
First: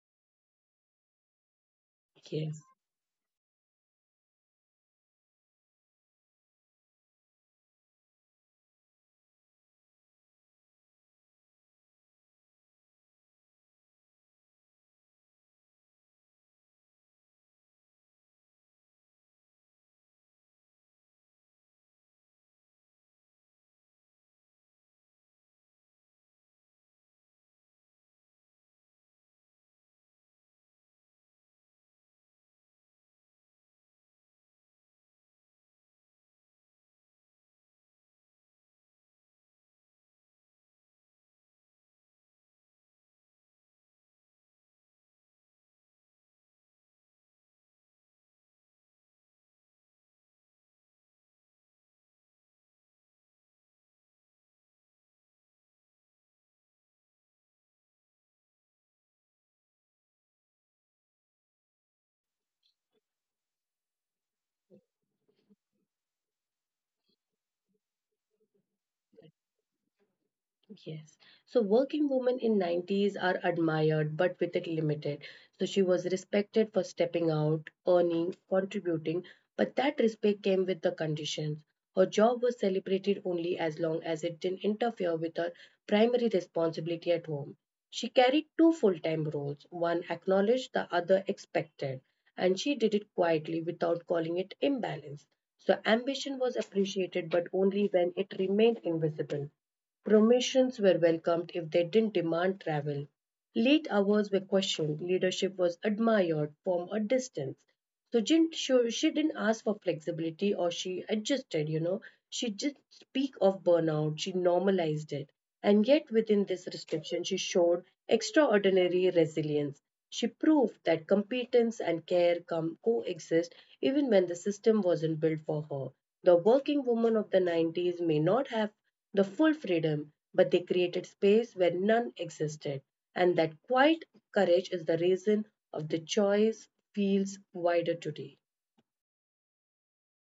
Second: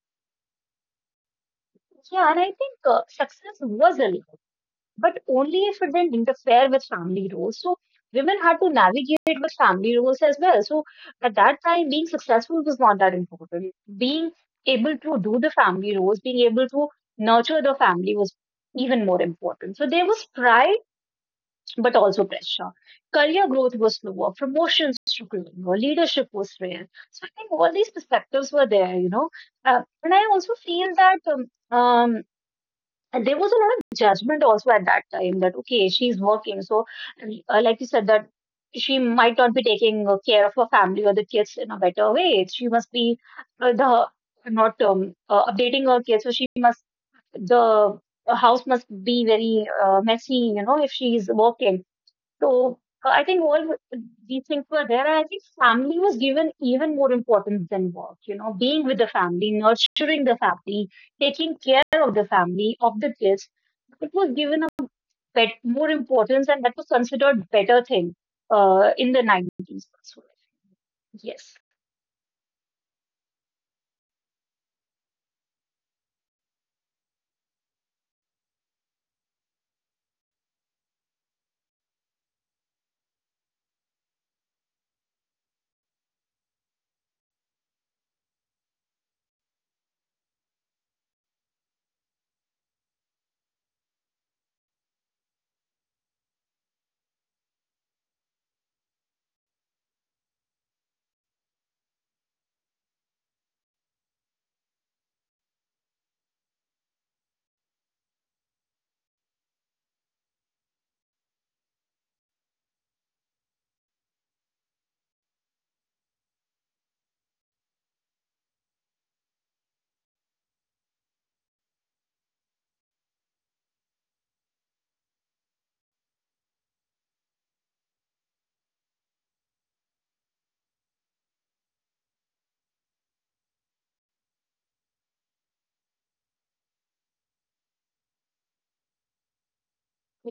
B: Yeah, and I
A: Yes.
B: think success was allowed, but only if it didn't interfere with family roles. So women had to navigate with family roles as well. So at that time, being successful was not that important. Being able to do the family roles, being able to nurture the family was even more important. So there was pride, but also pressure. Career growth was slower, promotions were lower, leadership was rare. So I think all these perspectives were there, you know. And I also feel that um, and there was a lot of judgment also at that time that, okay, she's working. So, like you said, that she might not be taking care of her family or the kids in a better way. She must be the not updating her kids. So, she must, the house must be very messy, you know, if she's working. So I think all these things were there. And I think family was given even more importance than work, you know, being with the family, nurturing the family, taking care of the family, of the kids. It was given a bit more importance and that was considered better thing in the 90s as well.
A: Yes.
B: Yes.
A: So working women in 90's are admired but with it limited. So she was respected for stepping out, earning, contributing, but that respect came with the conditions. Her job was celebrated only as long as it didn't interfere with her primary responsibility at home. She carried two full time roles, one acknowledged, the other expected, and she did it quietly without calling it imbalance. So ambition was appreciated, but only when it remained invisible. Promotions were welcomed if they didn't demand travel. Late hours were questioned, leadership was admired from a distance. So she didn't ask for flexibility, or she adjusted, you know. She didn't speak of burnout, she normalized it. And yet, within this restriction, she showed extraordinary resilience. She proved that competence and care come coexist even when the system wasn't built for her. The working women of the 90's may not have the full freedom, but they created space where none existed. And that quiet courage is the reason of the choice feels wider today.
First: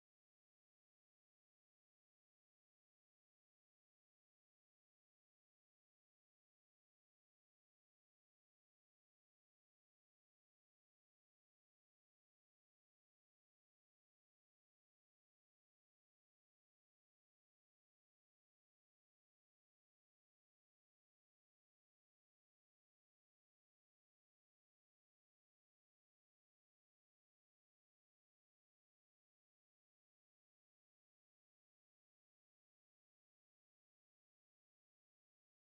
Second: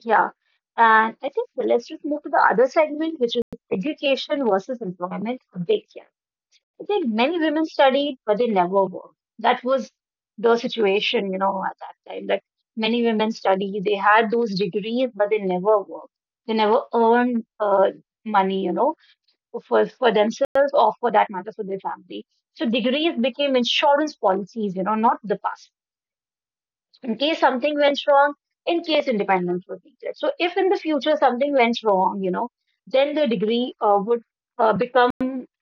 B: Yeah. And I think let's just move to the other segment, which is education versus employment. A big yeah. I think many women studied, but they never worked. That was the situation, you know, at that time. That many women studied, they had those degrees, but they never worked. They never earned money, you know, for themselves or for that matter for their family. So degrees became insurance policies, you know, not the past. In case something went wrong, in case independence was needed. So if in the future something went wrong, you know, then the degree would become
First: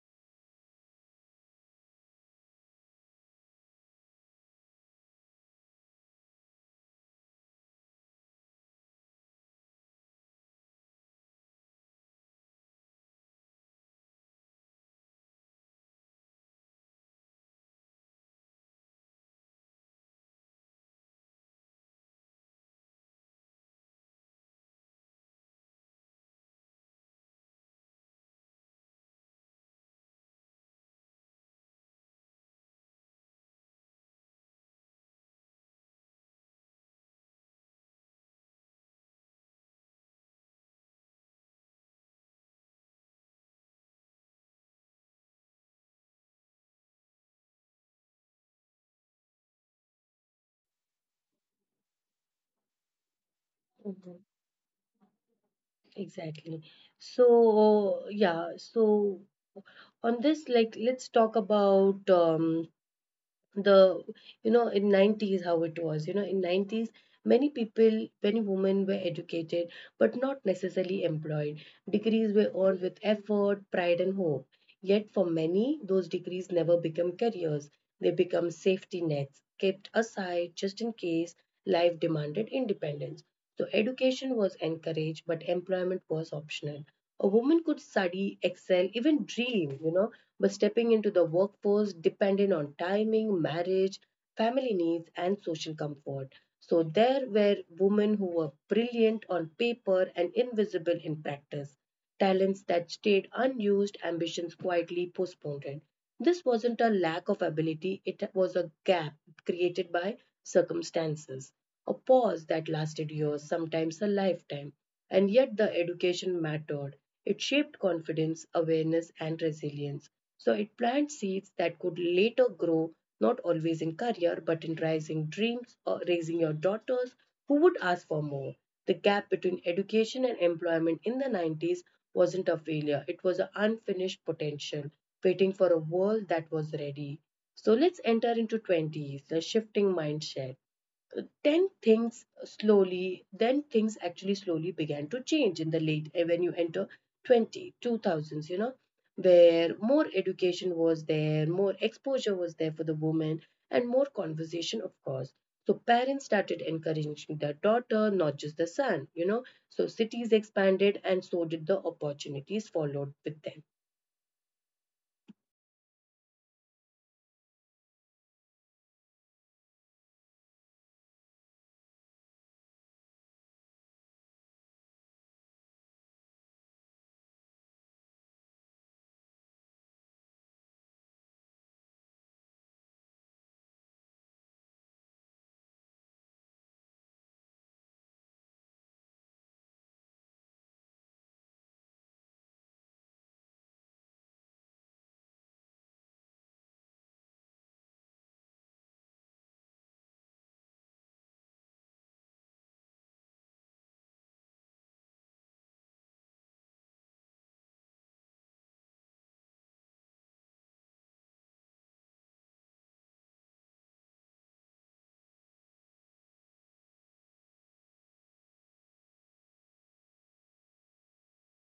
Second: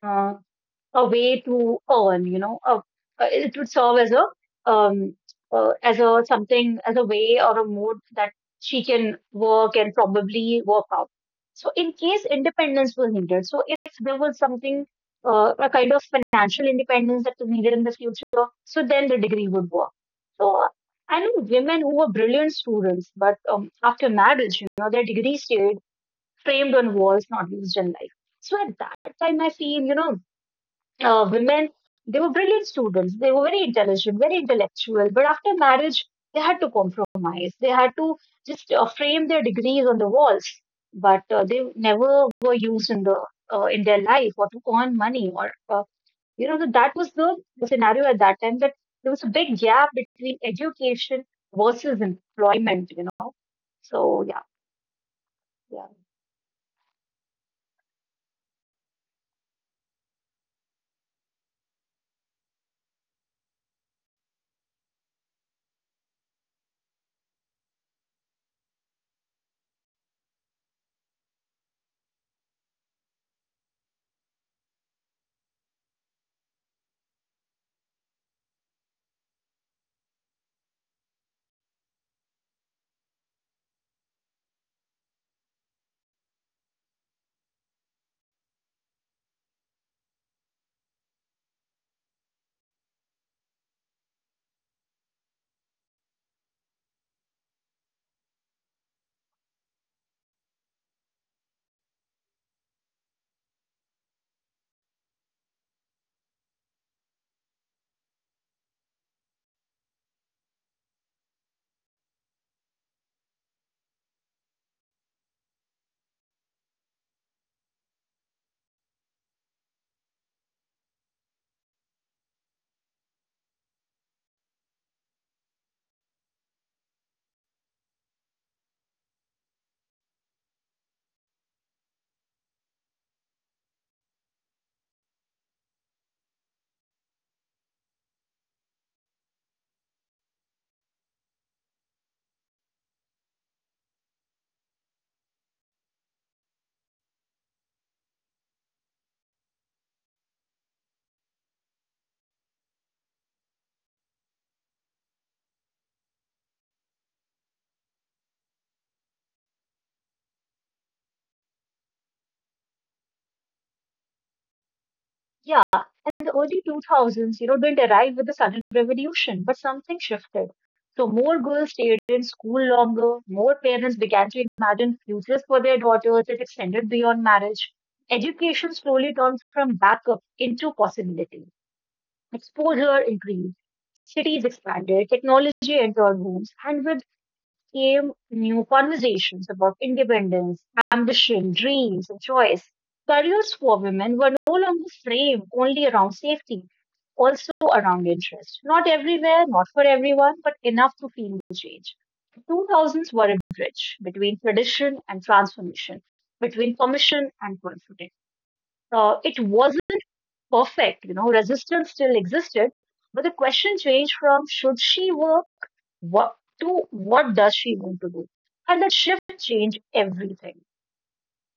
B: uh, a way to earn, you know, it would serve um as a something, as a way or a mode that she can work and probably work out. So in case independence was needed, so if there was something a kind of financial independence that was needed in the future, so then the degree would work. So I know women who were brilliant students, but after marriage, you know, their degree stayed framed on walls, not used in life. So at that time, I feel, you know, women, they were brilliant students. They were very intelligent, very intellectual. But after marriage, they had to compromise. They had to just frame their degrees on the walls, but they never were used in the in their life or to earn money or you know, so that was the scenario at that time, that there was a big gap between education versus employment. You know,
A: Mhm.
B: so yeah, yeah.
A: Exactly. So, yeah, so on this, like, let's talk about the you know in 90's how it was, you know, in 90's many people, many women, were educated but not necessarily employed. Degrees were earned with effort, pride and hope, yet for many those degrees never become careers. They become safety nets kept aside, just in case life demanded independence. So education was encouraged but employment was optional. A woman could study, excel, even dream, you know, but stepping into the workforce depended on timing, marriage, family needs, and social comfort. So there were women who were brilliant on paper and invisible in practice, talents that stayed unused, ambitions quietly postponed. This wasn't a lack of ability, it was a gap created by circumstances, a pause that lasted years, sometimes a lifetime. And yet, the education mattered. It shaped confidence, awareness, and resilience. So, it planted seeds that could later grow, not always in career, but in rising dreams or raising your daughters who would ask for more. The gap between education and employment in the 90's wasn't a failure, it was an unfinished potential waiting for a world that was ready. So let's enter into 20's, the shifting mindset. Then things actually slowly began to change in the late eh, when you enter 20, 2000's, you know, where more education was there, more exposure was there for the women, and more conversation, of course. So parents started encouraging their daughter, not just the son, you know. So cities expanded, and so did the opportunities followed with them.
B: Yeah, and the early 2000s, you know, didn't arrive with a sudden revolution, but something shifted. So more girls stayed in school longer, more parents began to imagine futures for their daughters that extended beyond marriage. Education slowly turned from backup into possibility. Exposure increased, cities expanded, technology entered homes, and with came new conversations about independence, ambition, dreams, and choice. Careers for women were no longer framed only around safety, also around interest. Not everywhere, not for everyone, but enough to feel the change. The 2000s were a bridge between tradition and transformation, between permission and confidence. It wasn't perfect, you know, resistance still existed, but the question changed from should she work, what, to what does she want to do, and that shift changed everything.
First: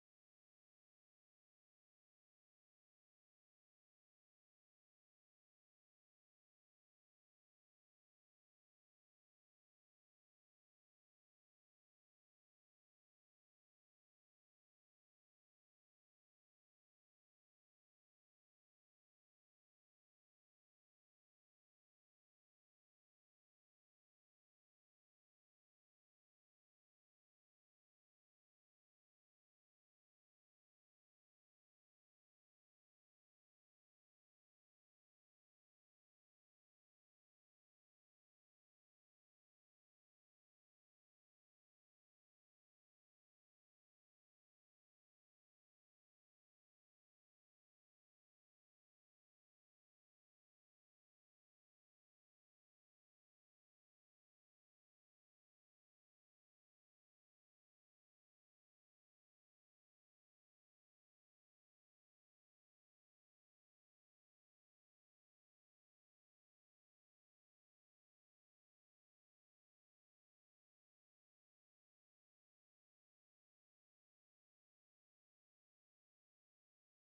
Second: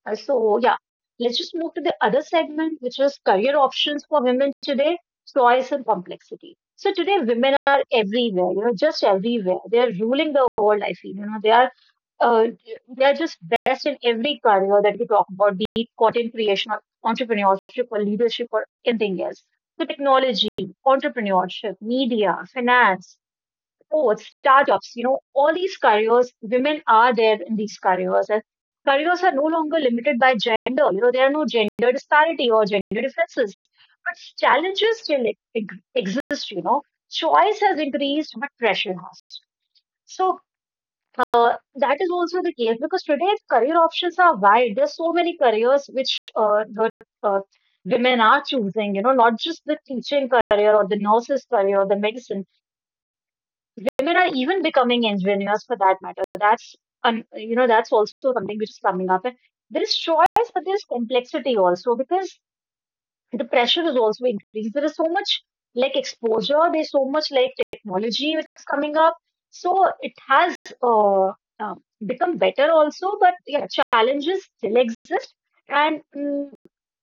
B: So yeah, let's just move to the other segment, which is career options for women today, choice and complexity. So today women are everywhere, you know, just everywhere, they're ruling the world, I feel, you know, uh, they are just best in every career that we talk about, be it content creation or entrepreneurship or leadership or anything else. So technology, entrepreneurship, media, finance, sports, startups, you know, all these careers, women are there in these careers. And careers are no longer limited by gender. You know, there are no gender disparity or gender differences. But challenges still exist, you know. Choice has increased, but pressure has. So that is also the case because today career options are wide. There's so many careers which the uh, women are choosing, you know, not just the teaching career or the nurse's career or the medicine. Women are even becoming engineers for that matter. That's you know, that's also something which is coming up. And there is choice, but there's complexity also because the pressure is also increased. There is so much like exposure. There's so much like technology which is coming up. So it has uh, uh, become better also, but yeah, challenges still exist. And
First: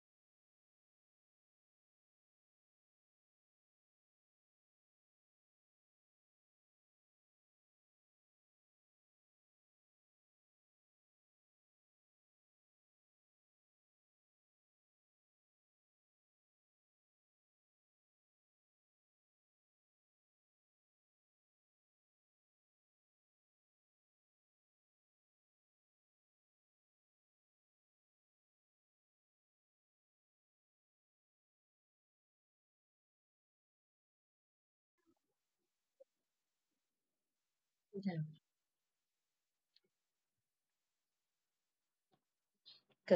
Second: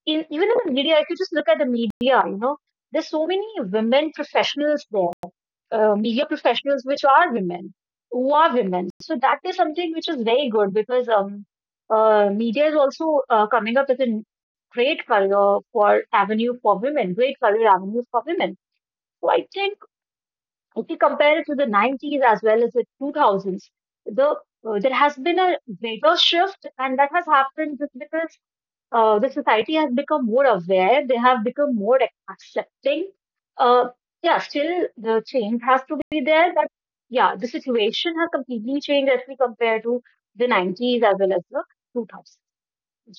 B: in, even in the media, if you just look at the media, you know, there's so many women professionals there, media professionals which are women, who are women. So that is something which is very good because media is also coming up as a great career for avenue for women, great career avenues for women. So I think if you compare it to the 90s as well as the 2000s, the there has been a greater shift, and that has happened just because the society has become more aware, they have become more accepting. Uh, yeah, still the change has to be there, but yeah, the situation has completely changed as we compare to the 90s as well as the 2000s.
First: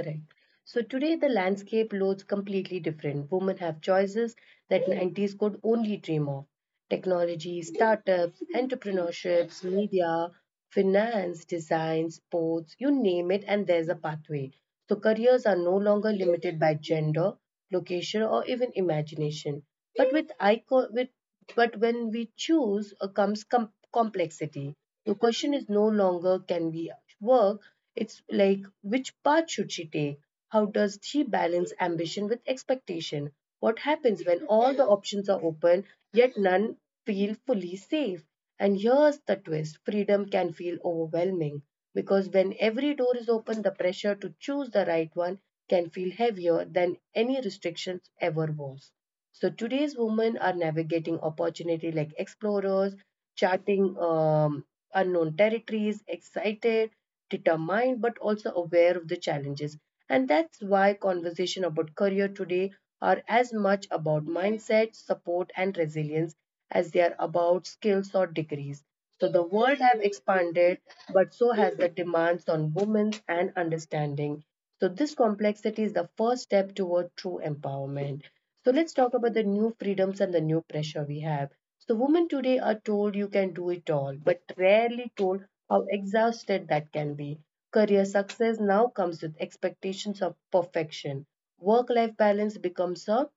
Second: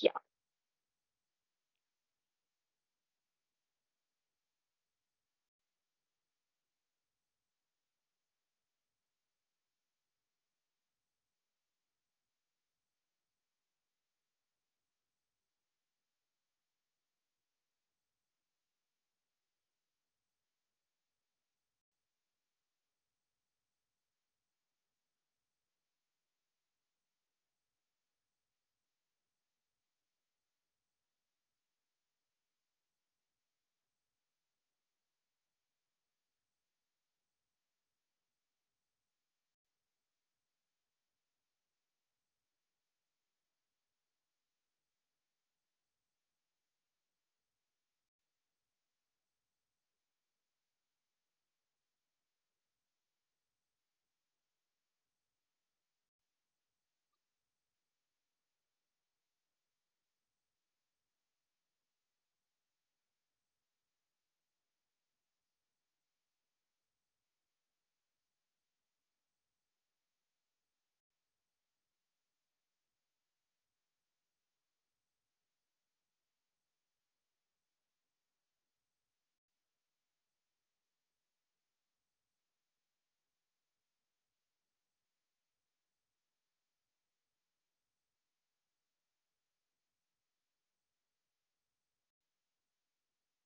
B: Yeah,
A: So today the landscape looks completely different. Women have choices that 90's could only dream of. Technology, startups, entrepreneurships, media, finance, design, sports, you name it, and there's a pathway. So careers are no longer limited by gender, location, or even imagination. But with icon, with but when we choose comes complexity. The question is no longer can we work. It's like which path should she take? How does she balance ambition with expectation? What happens when all the options are open yet none feel fully safe? And here's the twist: freedom can feel overwhelming, because when every door is open, the pressure to choose the right one can feel heavier than any restrictions ever was. So today's women are navigating opportunity like explorers, charting unknown territories, excited, determined, but also aware of the challenges. And that's why conversation about career today are as much about mindset, support, and resilience as they are about skills or degrees. So the world have expanded, but so has the demands on women and understanding. So this complexity is the first step toward true empowerment. So let's talk about the new freedoms and the new pressure we have. So, women today are told you can do it all, but rarely told how exhausted that can be. Career success now comes with expectations of perfection. Work life balance becomes a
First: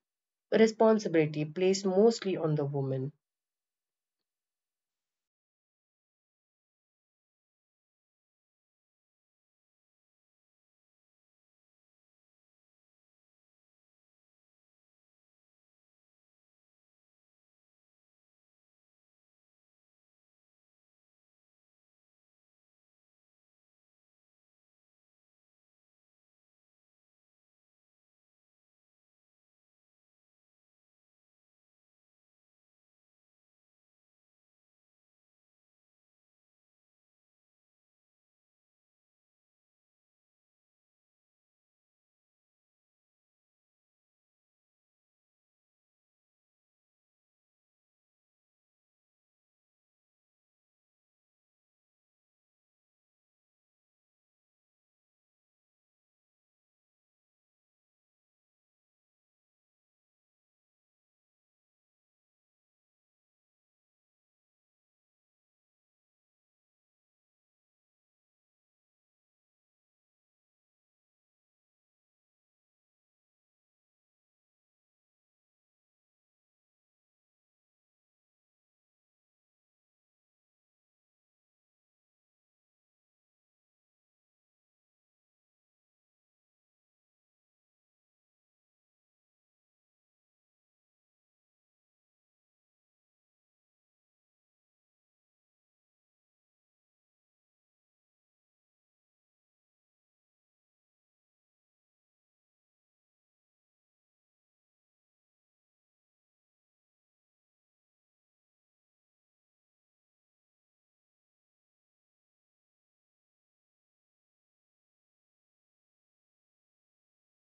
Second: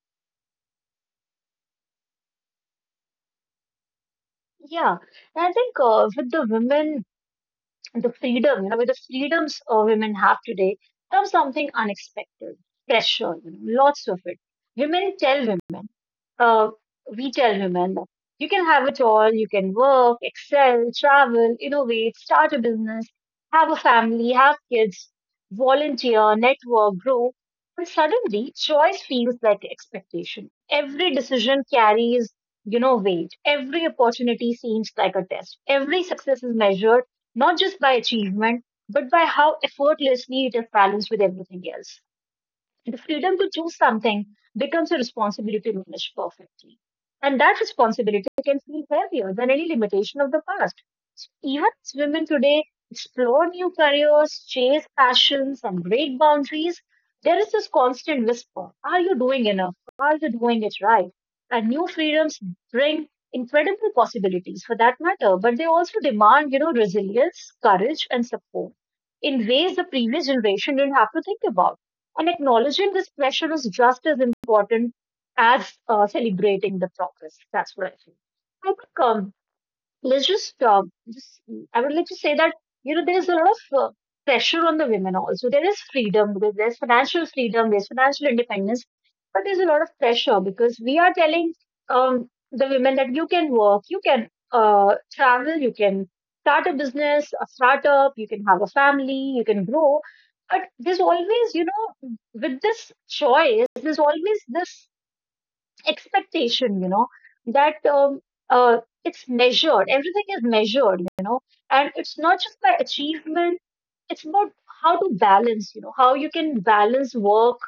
A: responsibility placed mostly on the woman.
B: yeah. And I think with the women, the freedom, you know, with the freedoms women have today, comes something unexpected, pressure, you know, lots of it. Women tell women uh, we tell women that you can have it all, you can work, excel, travel, innovate, start a business, have a family, have kids, volunteer, network, grow. But suddenly, choice feels like expectation. Every decision carries, you know, weight. Every opportunity seems like a test. Every success is measured not just by achievement, but by how effortlessly it is balanced with everything else. The freedom to choose something becomes a responsibility to manage perfectly. And that responsibility can feel heavier than any limitation of the past. Even as women today explore new careers, chase passions, and break boundaries, there is this constant whisper. Are you doing enough? Are you doing it right? And new freedoms bring incredible possibilities for that matter, but they also demand, you know, resilience, courage, and support in ways the previous generation didn't have to think about. And acknowledging this pressure is just as important as celebrating the progress. That's what I think. I think let's just I would like to say that you know there is a lot of pressure on the women also. There is freedom because there's financial freedom, there's financial independence, but there's a lot of pressure because we are telling the women that you can work, you can travel, you can start a business, a startup, you can have a family, you can grow. But there's always, you know, with this choice, there's always this expectation, you know, that uh, it's measured, everything is measured, you know, and it's not just by achievement, it's about how to balance, you know, how you can balance work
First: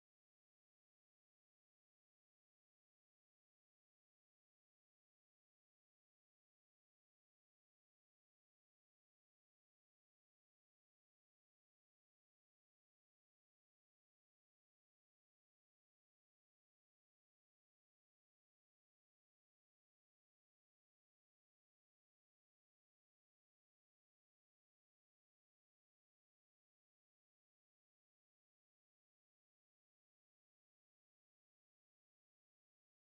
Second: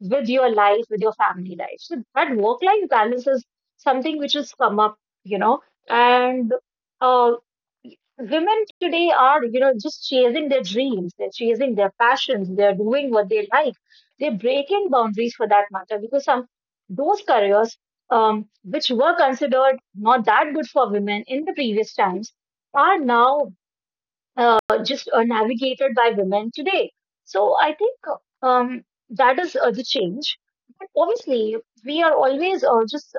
B: with your life, with your family life, so that work life balance is something which has come up, you know. And uh, women today are, you know, just chasing their dreams, they're chasing their passions, they're doing what they like, they're breaking boundaries for that matter, because some those careers, which were considered not that good for women in the previous times, are now just navigated by women today. So I think uh, um, that is the change. But obviously, we are always just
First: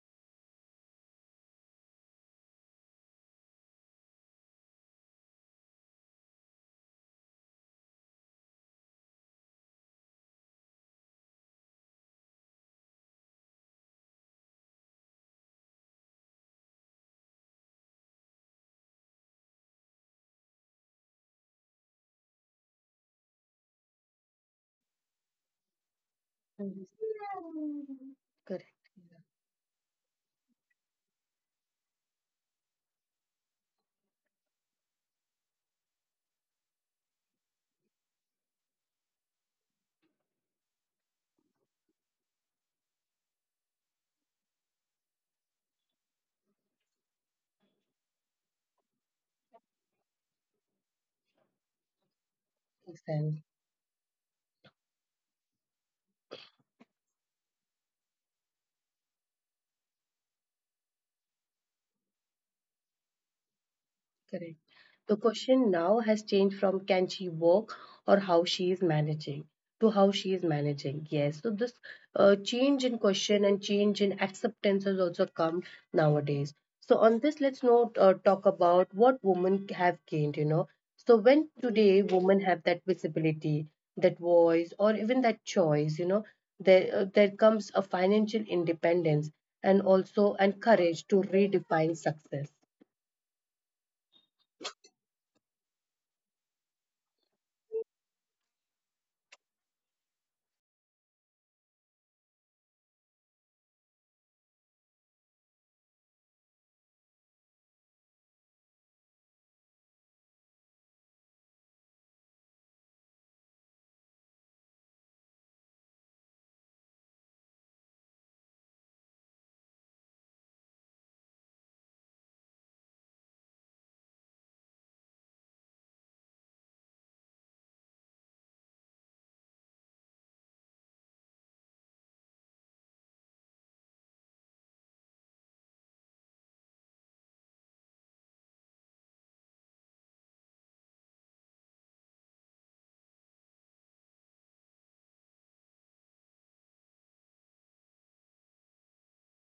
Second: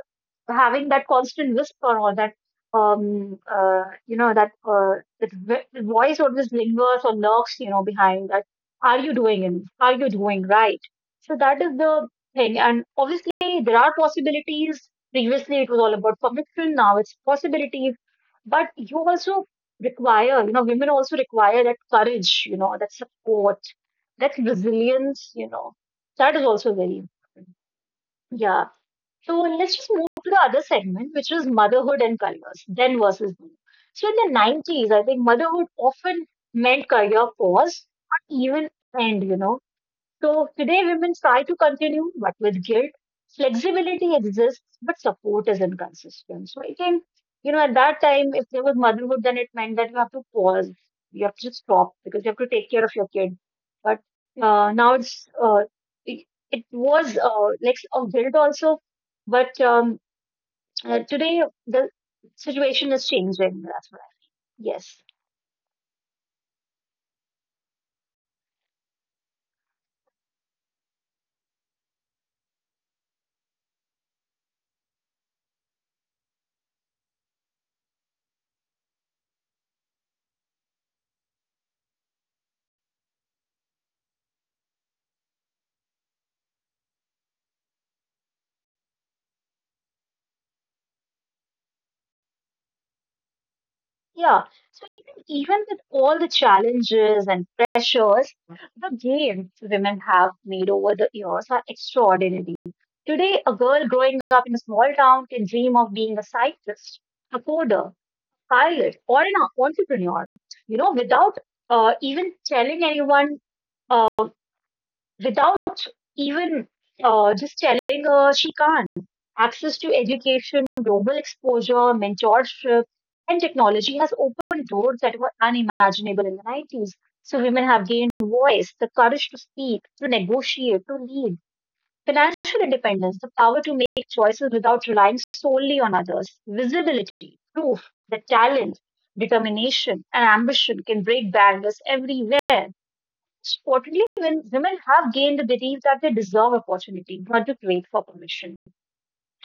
B: having that constant whisper, or that you know, that voice always lingers or lurks, you know, behind that. Are you doing it? Are you doing right? So that is the thing. And obviously, there are possibilities. Previously, it was all about permission. Now it's possibilities. But you also require, you know, women also require that courage, you know, that support, that resilience, you know, that is also
A: Mhm.
B: very important. Yeah.
A: Correct. Yeah,
B: So let's just move to the other segment, which is motherhood and careers, then versus now. So in the 90s, I think motherhood often meant career pause, or even end, you know. So today women try to continue, but with guilt, flexibility exists, but support is inconsistent. So I think, you know, at that time, if there was motherhood, then it meant that you have to pause, you have to stop because you have to take care of
A: makes
B: your kid.
A: sense.
B: But now it, it was like a guilt also, but today the situation is changing. That's right.
A: Correct.
B: Yes.
A: The question now has changed from can she work or how she is managing to how she is managing. Yes. So this change in question and change in acceptance has also come nowadays. So on this, let's not talk about what women have gained. You know. So when today women have that visibility, that voice, or even that choice, you know, there comes a financial independence and also and courage to redefine success.
B: Yeah. So, even, even with all the challenges and pressures, the gains women have made over the years are extraordinary. Today, a girl growing up in a small town can dream of being a scientist, a coder, pilot, or an entrepreneur, you know, without even telling anyone. Uh, Without even just telling her she can't. Access to education, global exposure, mentorship, and technology has opened doors that were unimaginable in the 90s. So women have gained voice, the courage to speak, to negotiate, to lead, financial independence, the power to make choices without relying solely on others, visibility, proof that talent, determination, and ambition can break barriers everywhere. Importantly, when women have gained the belief that they deserve opportunity, not to wait for permission.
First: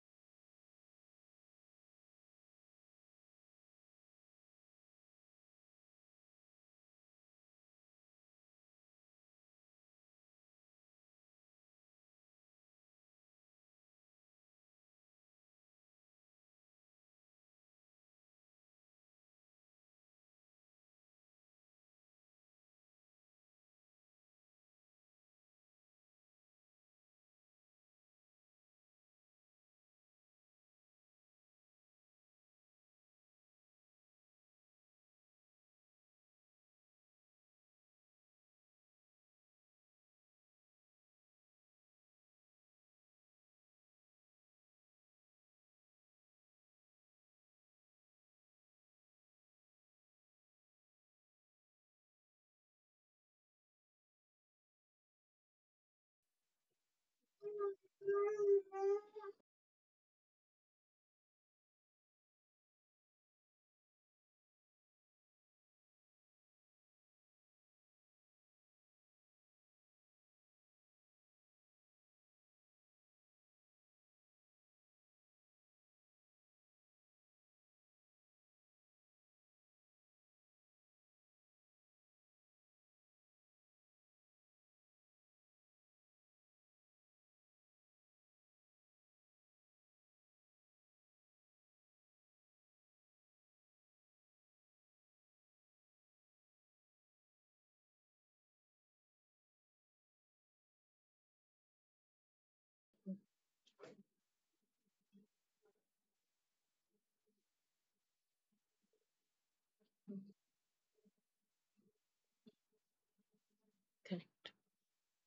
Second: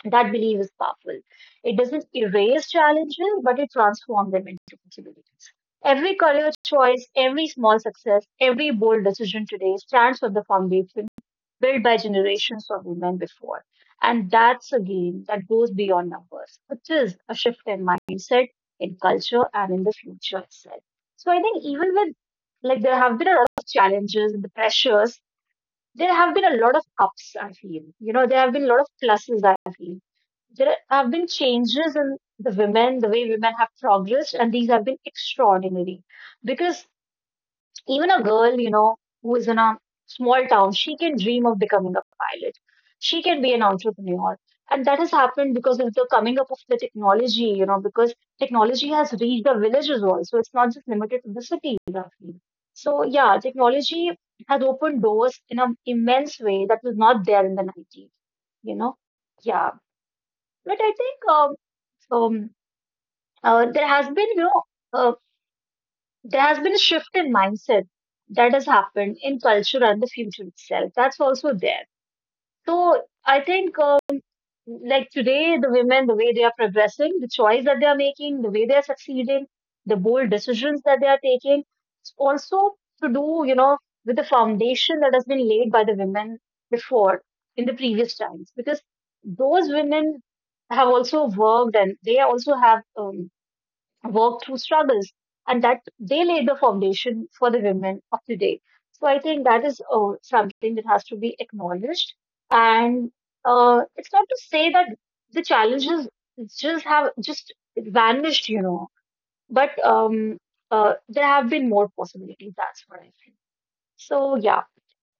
B: That belief is powerful. It doesn't erase challenges, but it transforms them into possibilities. Every career choice, every small success, every bold decision today stands on the foundation built by generations of women before. And that's a game that goes beyond numbers, which is a shift in mindset, in culture, and in the future itself. So I think, even with, like, there have been a lot of challenges and the pressures, there have been a lot of ups, I feel. You know, there have been a lot of pluses, I feel. There have been changes in the women, the way women have progressed, and these have been extraordinary, because even a girl, you know, who is in a small town, she can dream of becoming a pilot. She can be an entrepreneur. And that has happened because of the coming up of the technology, you know, because technology has reached the villages also. It's not just limited to the cities, actually. So, yeah, technology has opened doors in an immense way that was not there in the 90s, you know. Yeah. But I think um, there has been, you know, uh, there has been a shift in mindset that has happened in culture and the future itself. That's also there. So I think, like today, the women, the way they are progressing, the choice that they are making, the way they are succeeding, the bold decisions that they are taking, it's also to do, you know, with the foundation that has been laid by the women before in the previous times, because those women have also worked and they also have, work through struggles, and that they lay the foundation for the women of today. So I think that is something that has to be acknowledged. And it's not to say that the challenges just have just vanished, you know, but there have been more possibilities. That's what I think. So yeah.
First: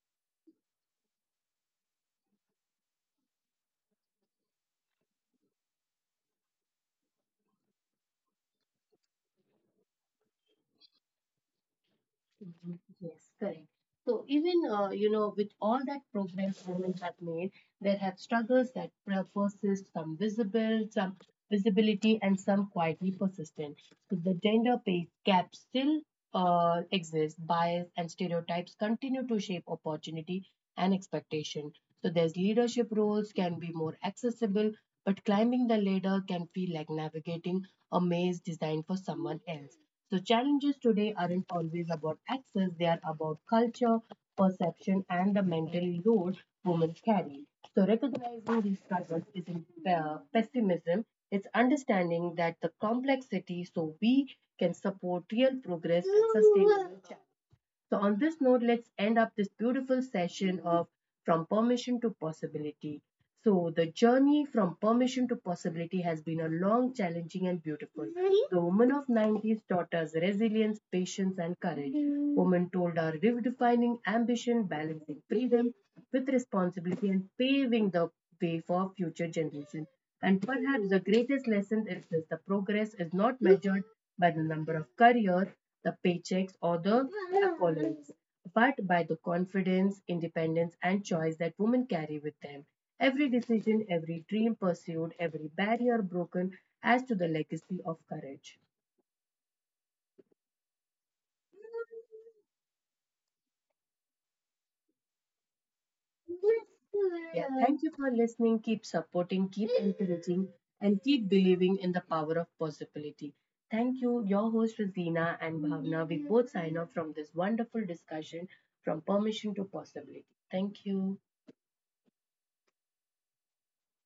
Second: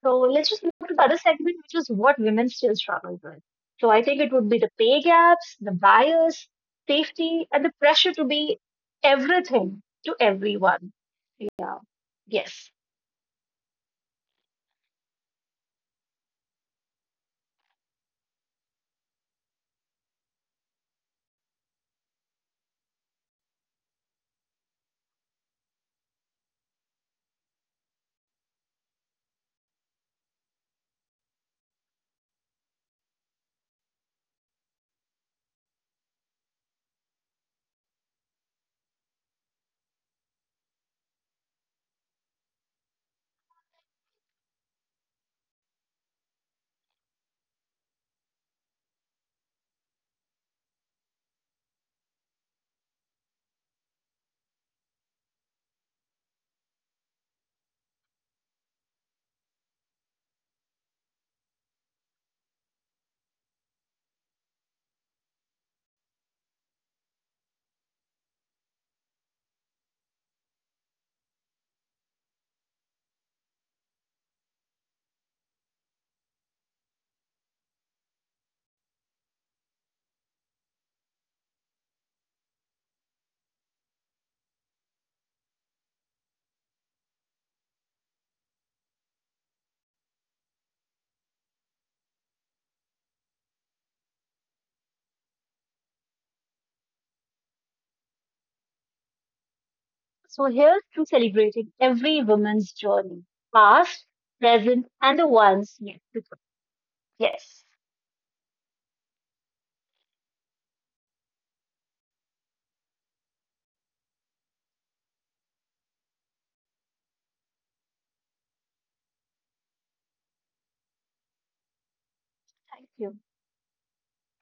B: So let's just move to the other segment, which is what women still struggle with. So I think it would be the pay gaps, the bias, safety, and the pressure to be everything to everyone. Yeah. Yes.
A: Yes, correct. So even, with all that progress governments have made, there have struggles that persist, some visible, some visibility, and some quietly persistent. So the gender pay gap still exists. Bias and stereotypes continue to shape opportunity and expectation. So there's leadership roles can be more accessible, but climbing the ladder can feel like navigating a maze designed for someone else. So, challenges today aren't always about access, they are about culture, perception, and the mental load women carry. So, recognizing these struggles isn't pessimism, it's understanding that the complexity so we can support real progress and sustainable. So, on this note, let's end up this beautiful session of From Permission to Possibility. So, the journey from permission to possibility has been a long, challenging, and beautiful. Mhm. The woman of 90's taught us resilience, patience, and courage. Mhm. Woman told our redefining ambition, balancing freedom with responsibility, and paving the way for future generations. And perhaps the greatest lesson is this: the progress is not measured by the number of careers, the paychecks, or the accolades, but by the confidence, independence, and choice that women carry with them. Every decision, every dream pursued, every barrier broken adds to the legacy of courage.
B: So here's to celebrating every woman's journey, past, present, and the ones yet to come.
A: Yeah,
B: Yes.
A: thank you for listening. Keep supporting, keep encouraging, and keep believing in the power of possibility. Thank you. Your host, Rosina and Bhavna, we both sign off from this wonderful discussion from permission to possibility. Thank you.
B: Thank you.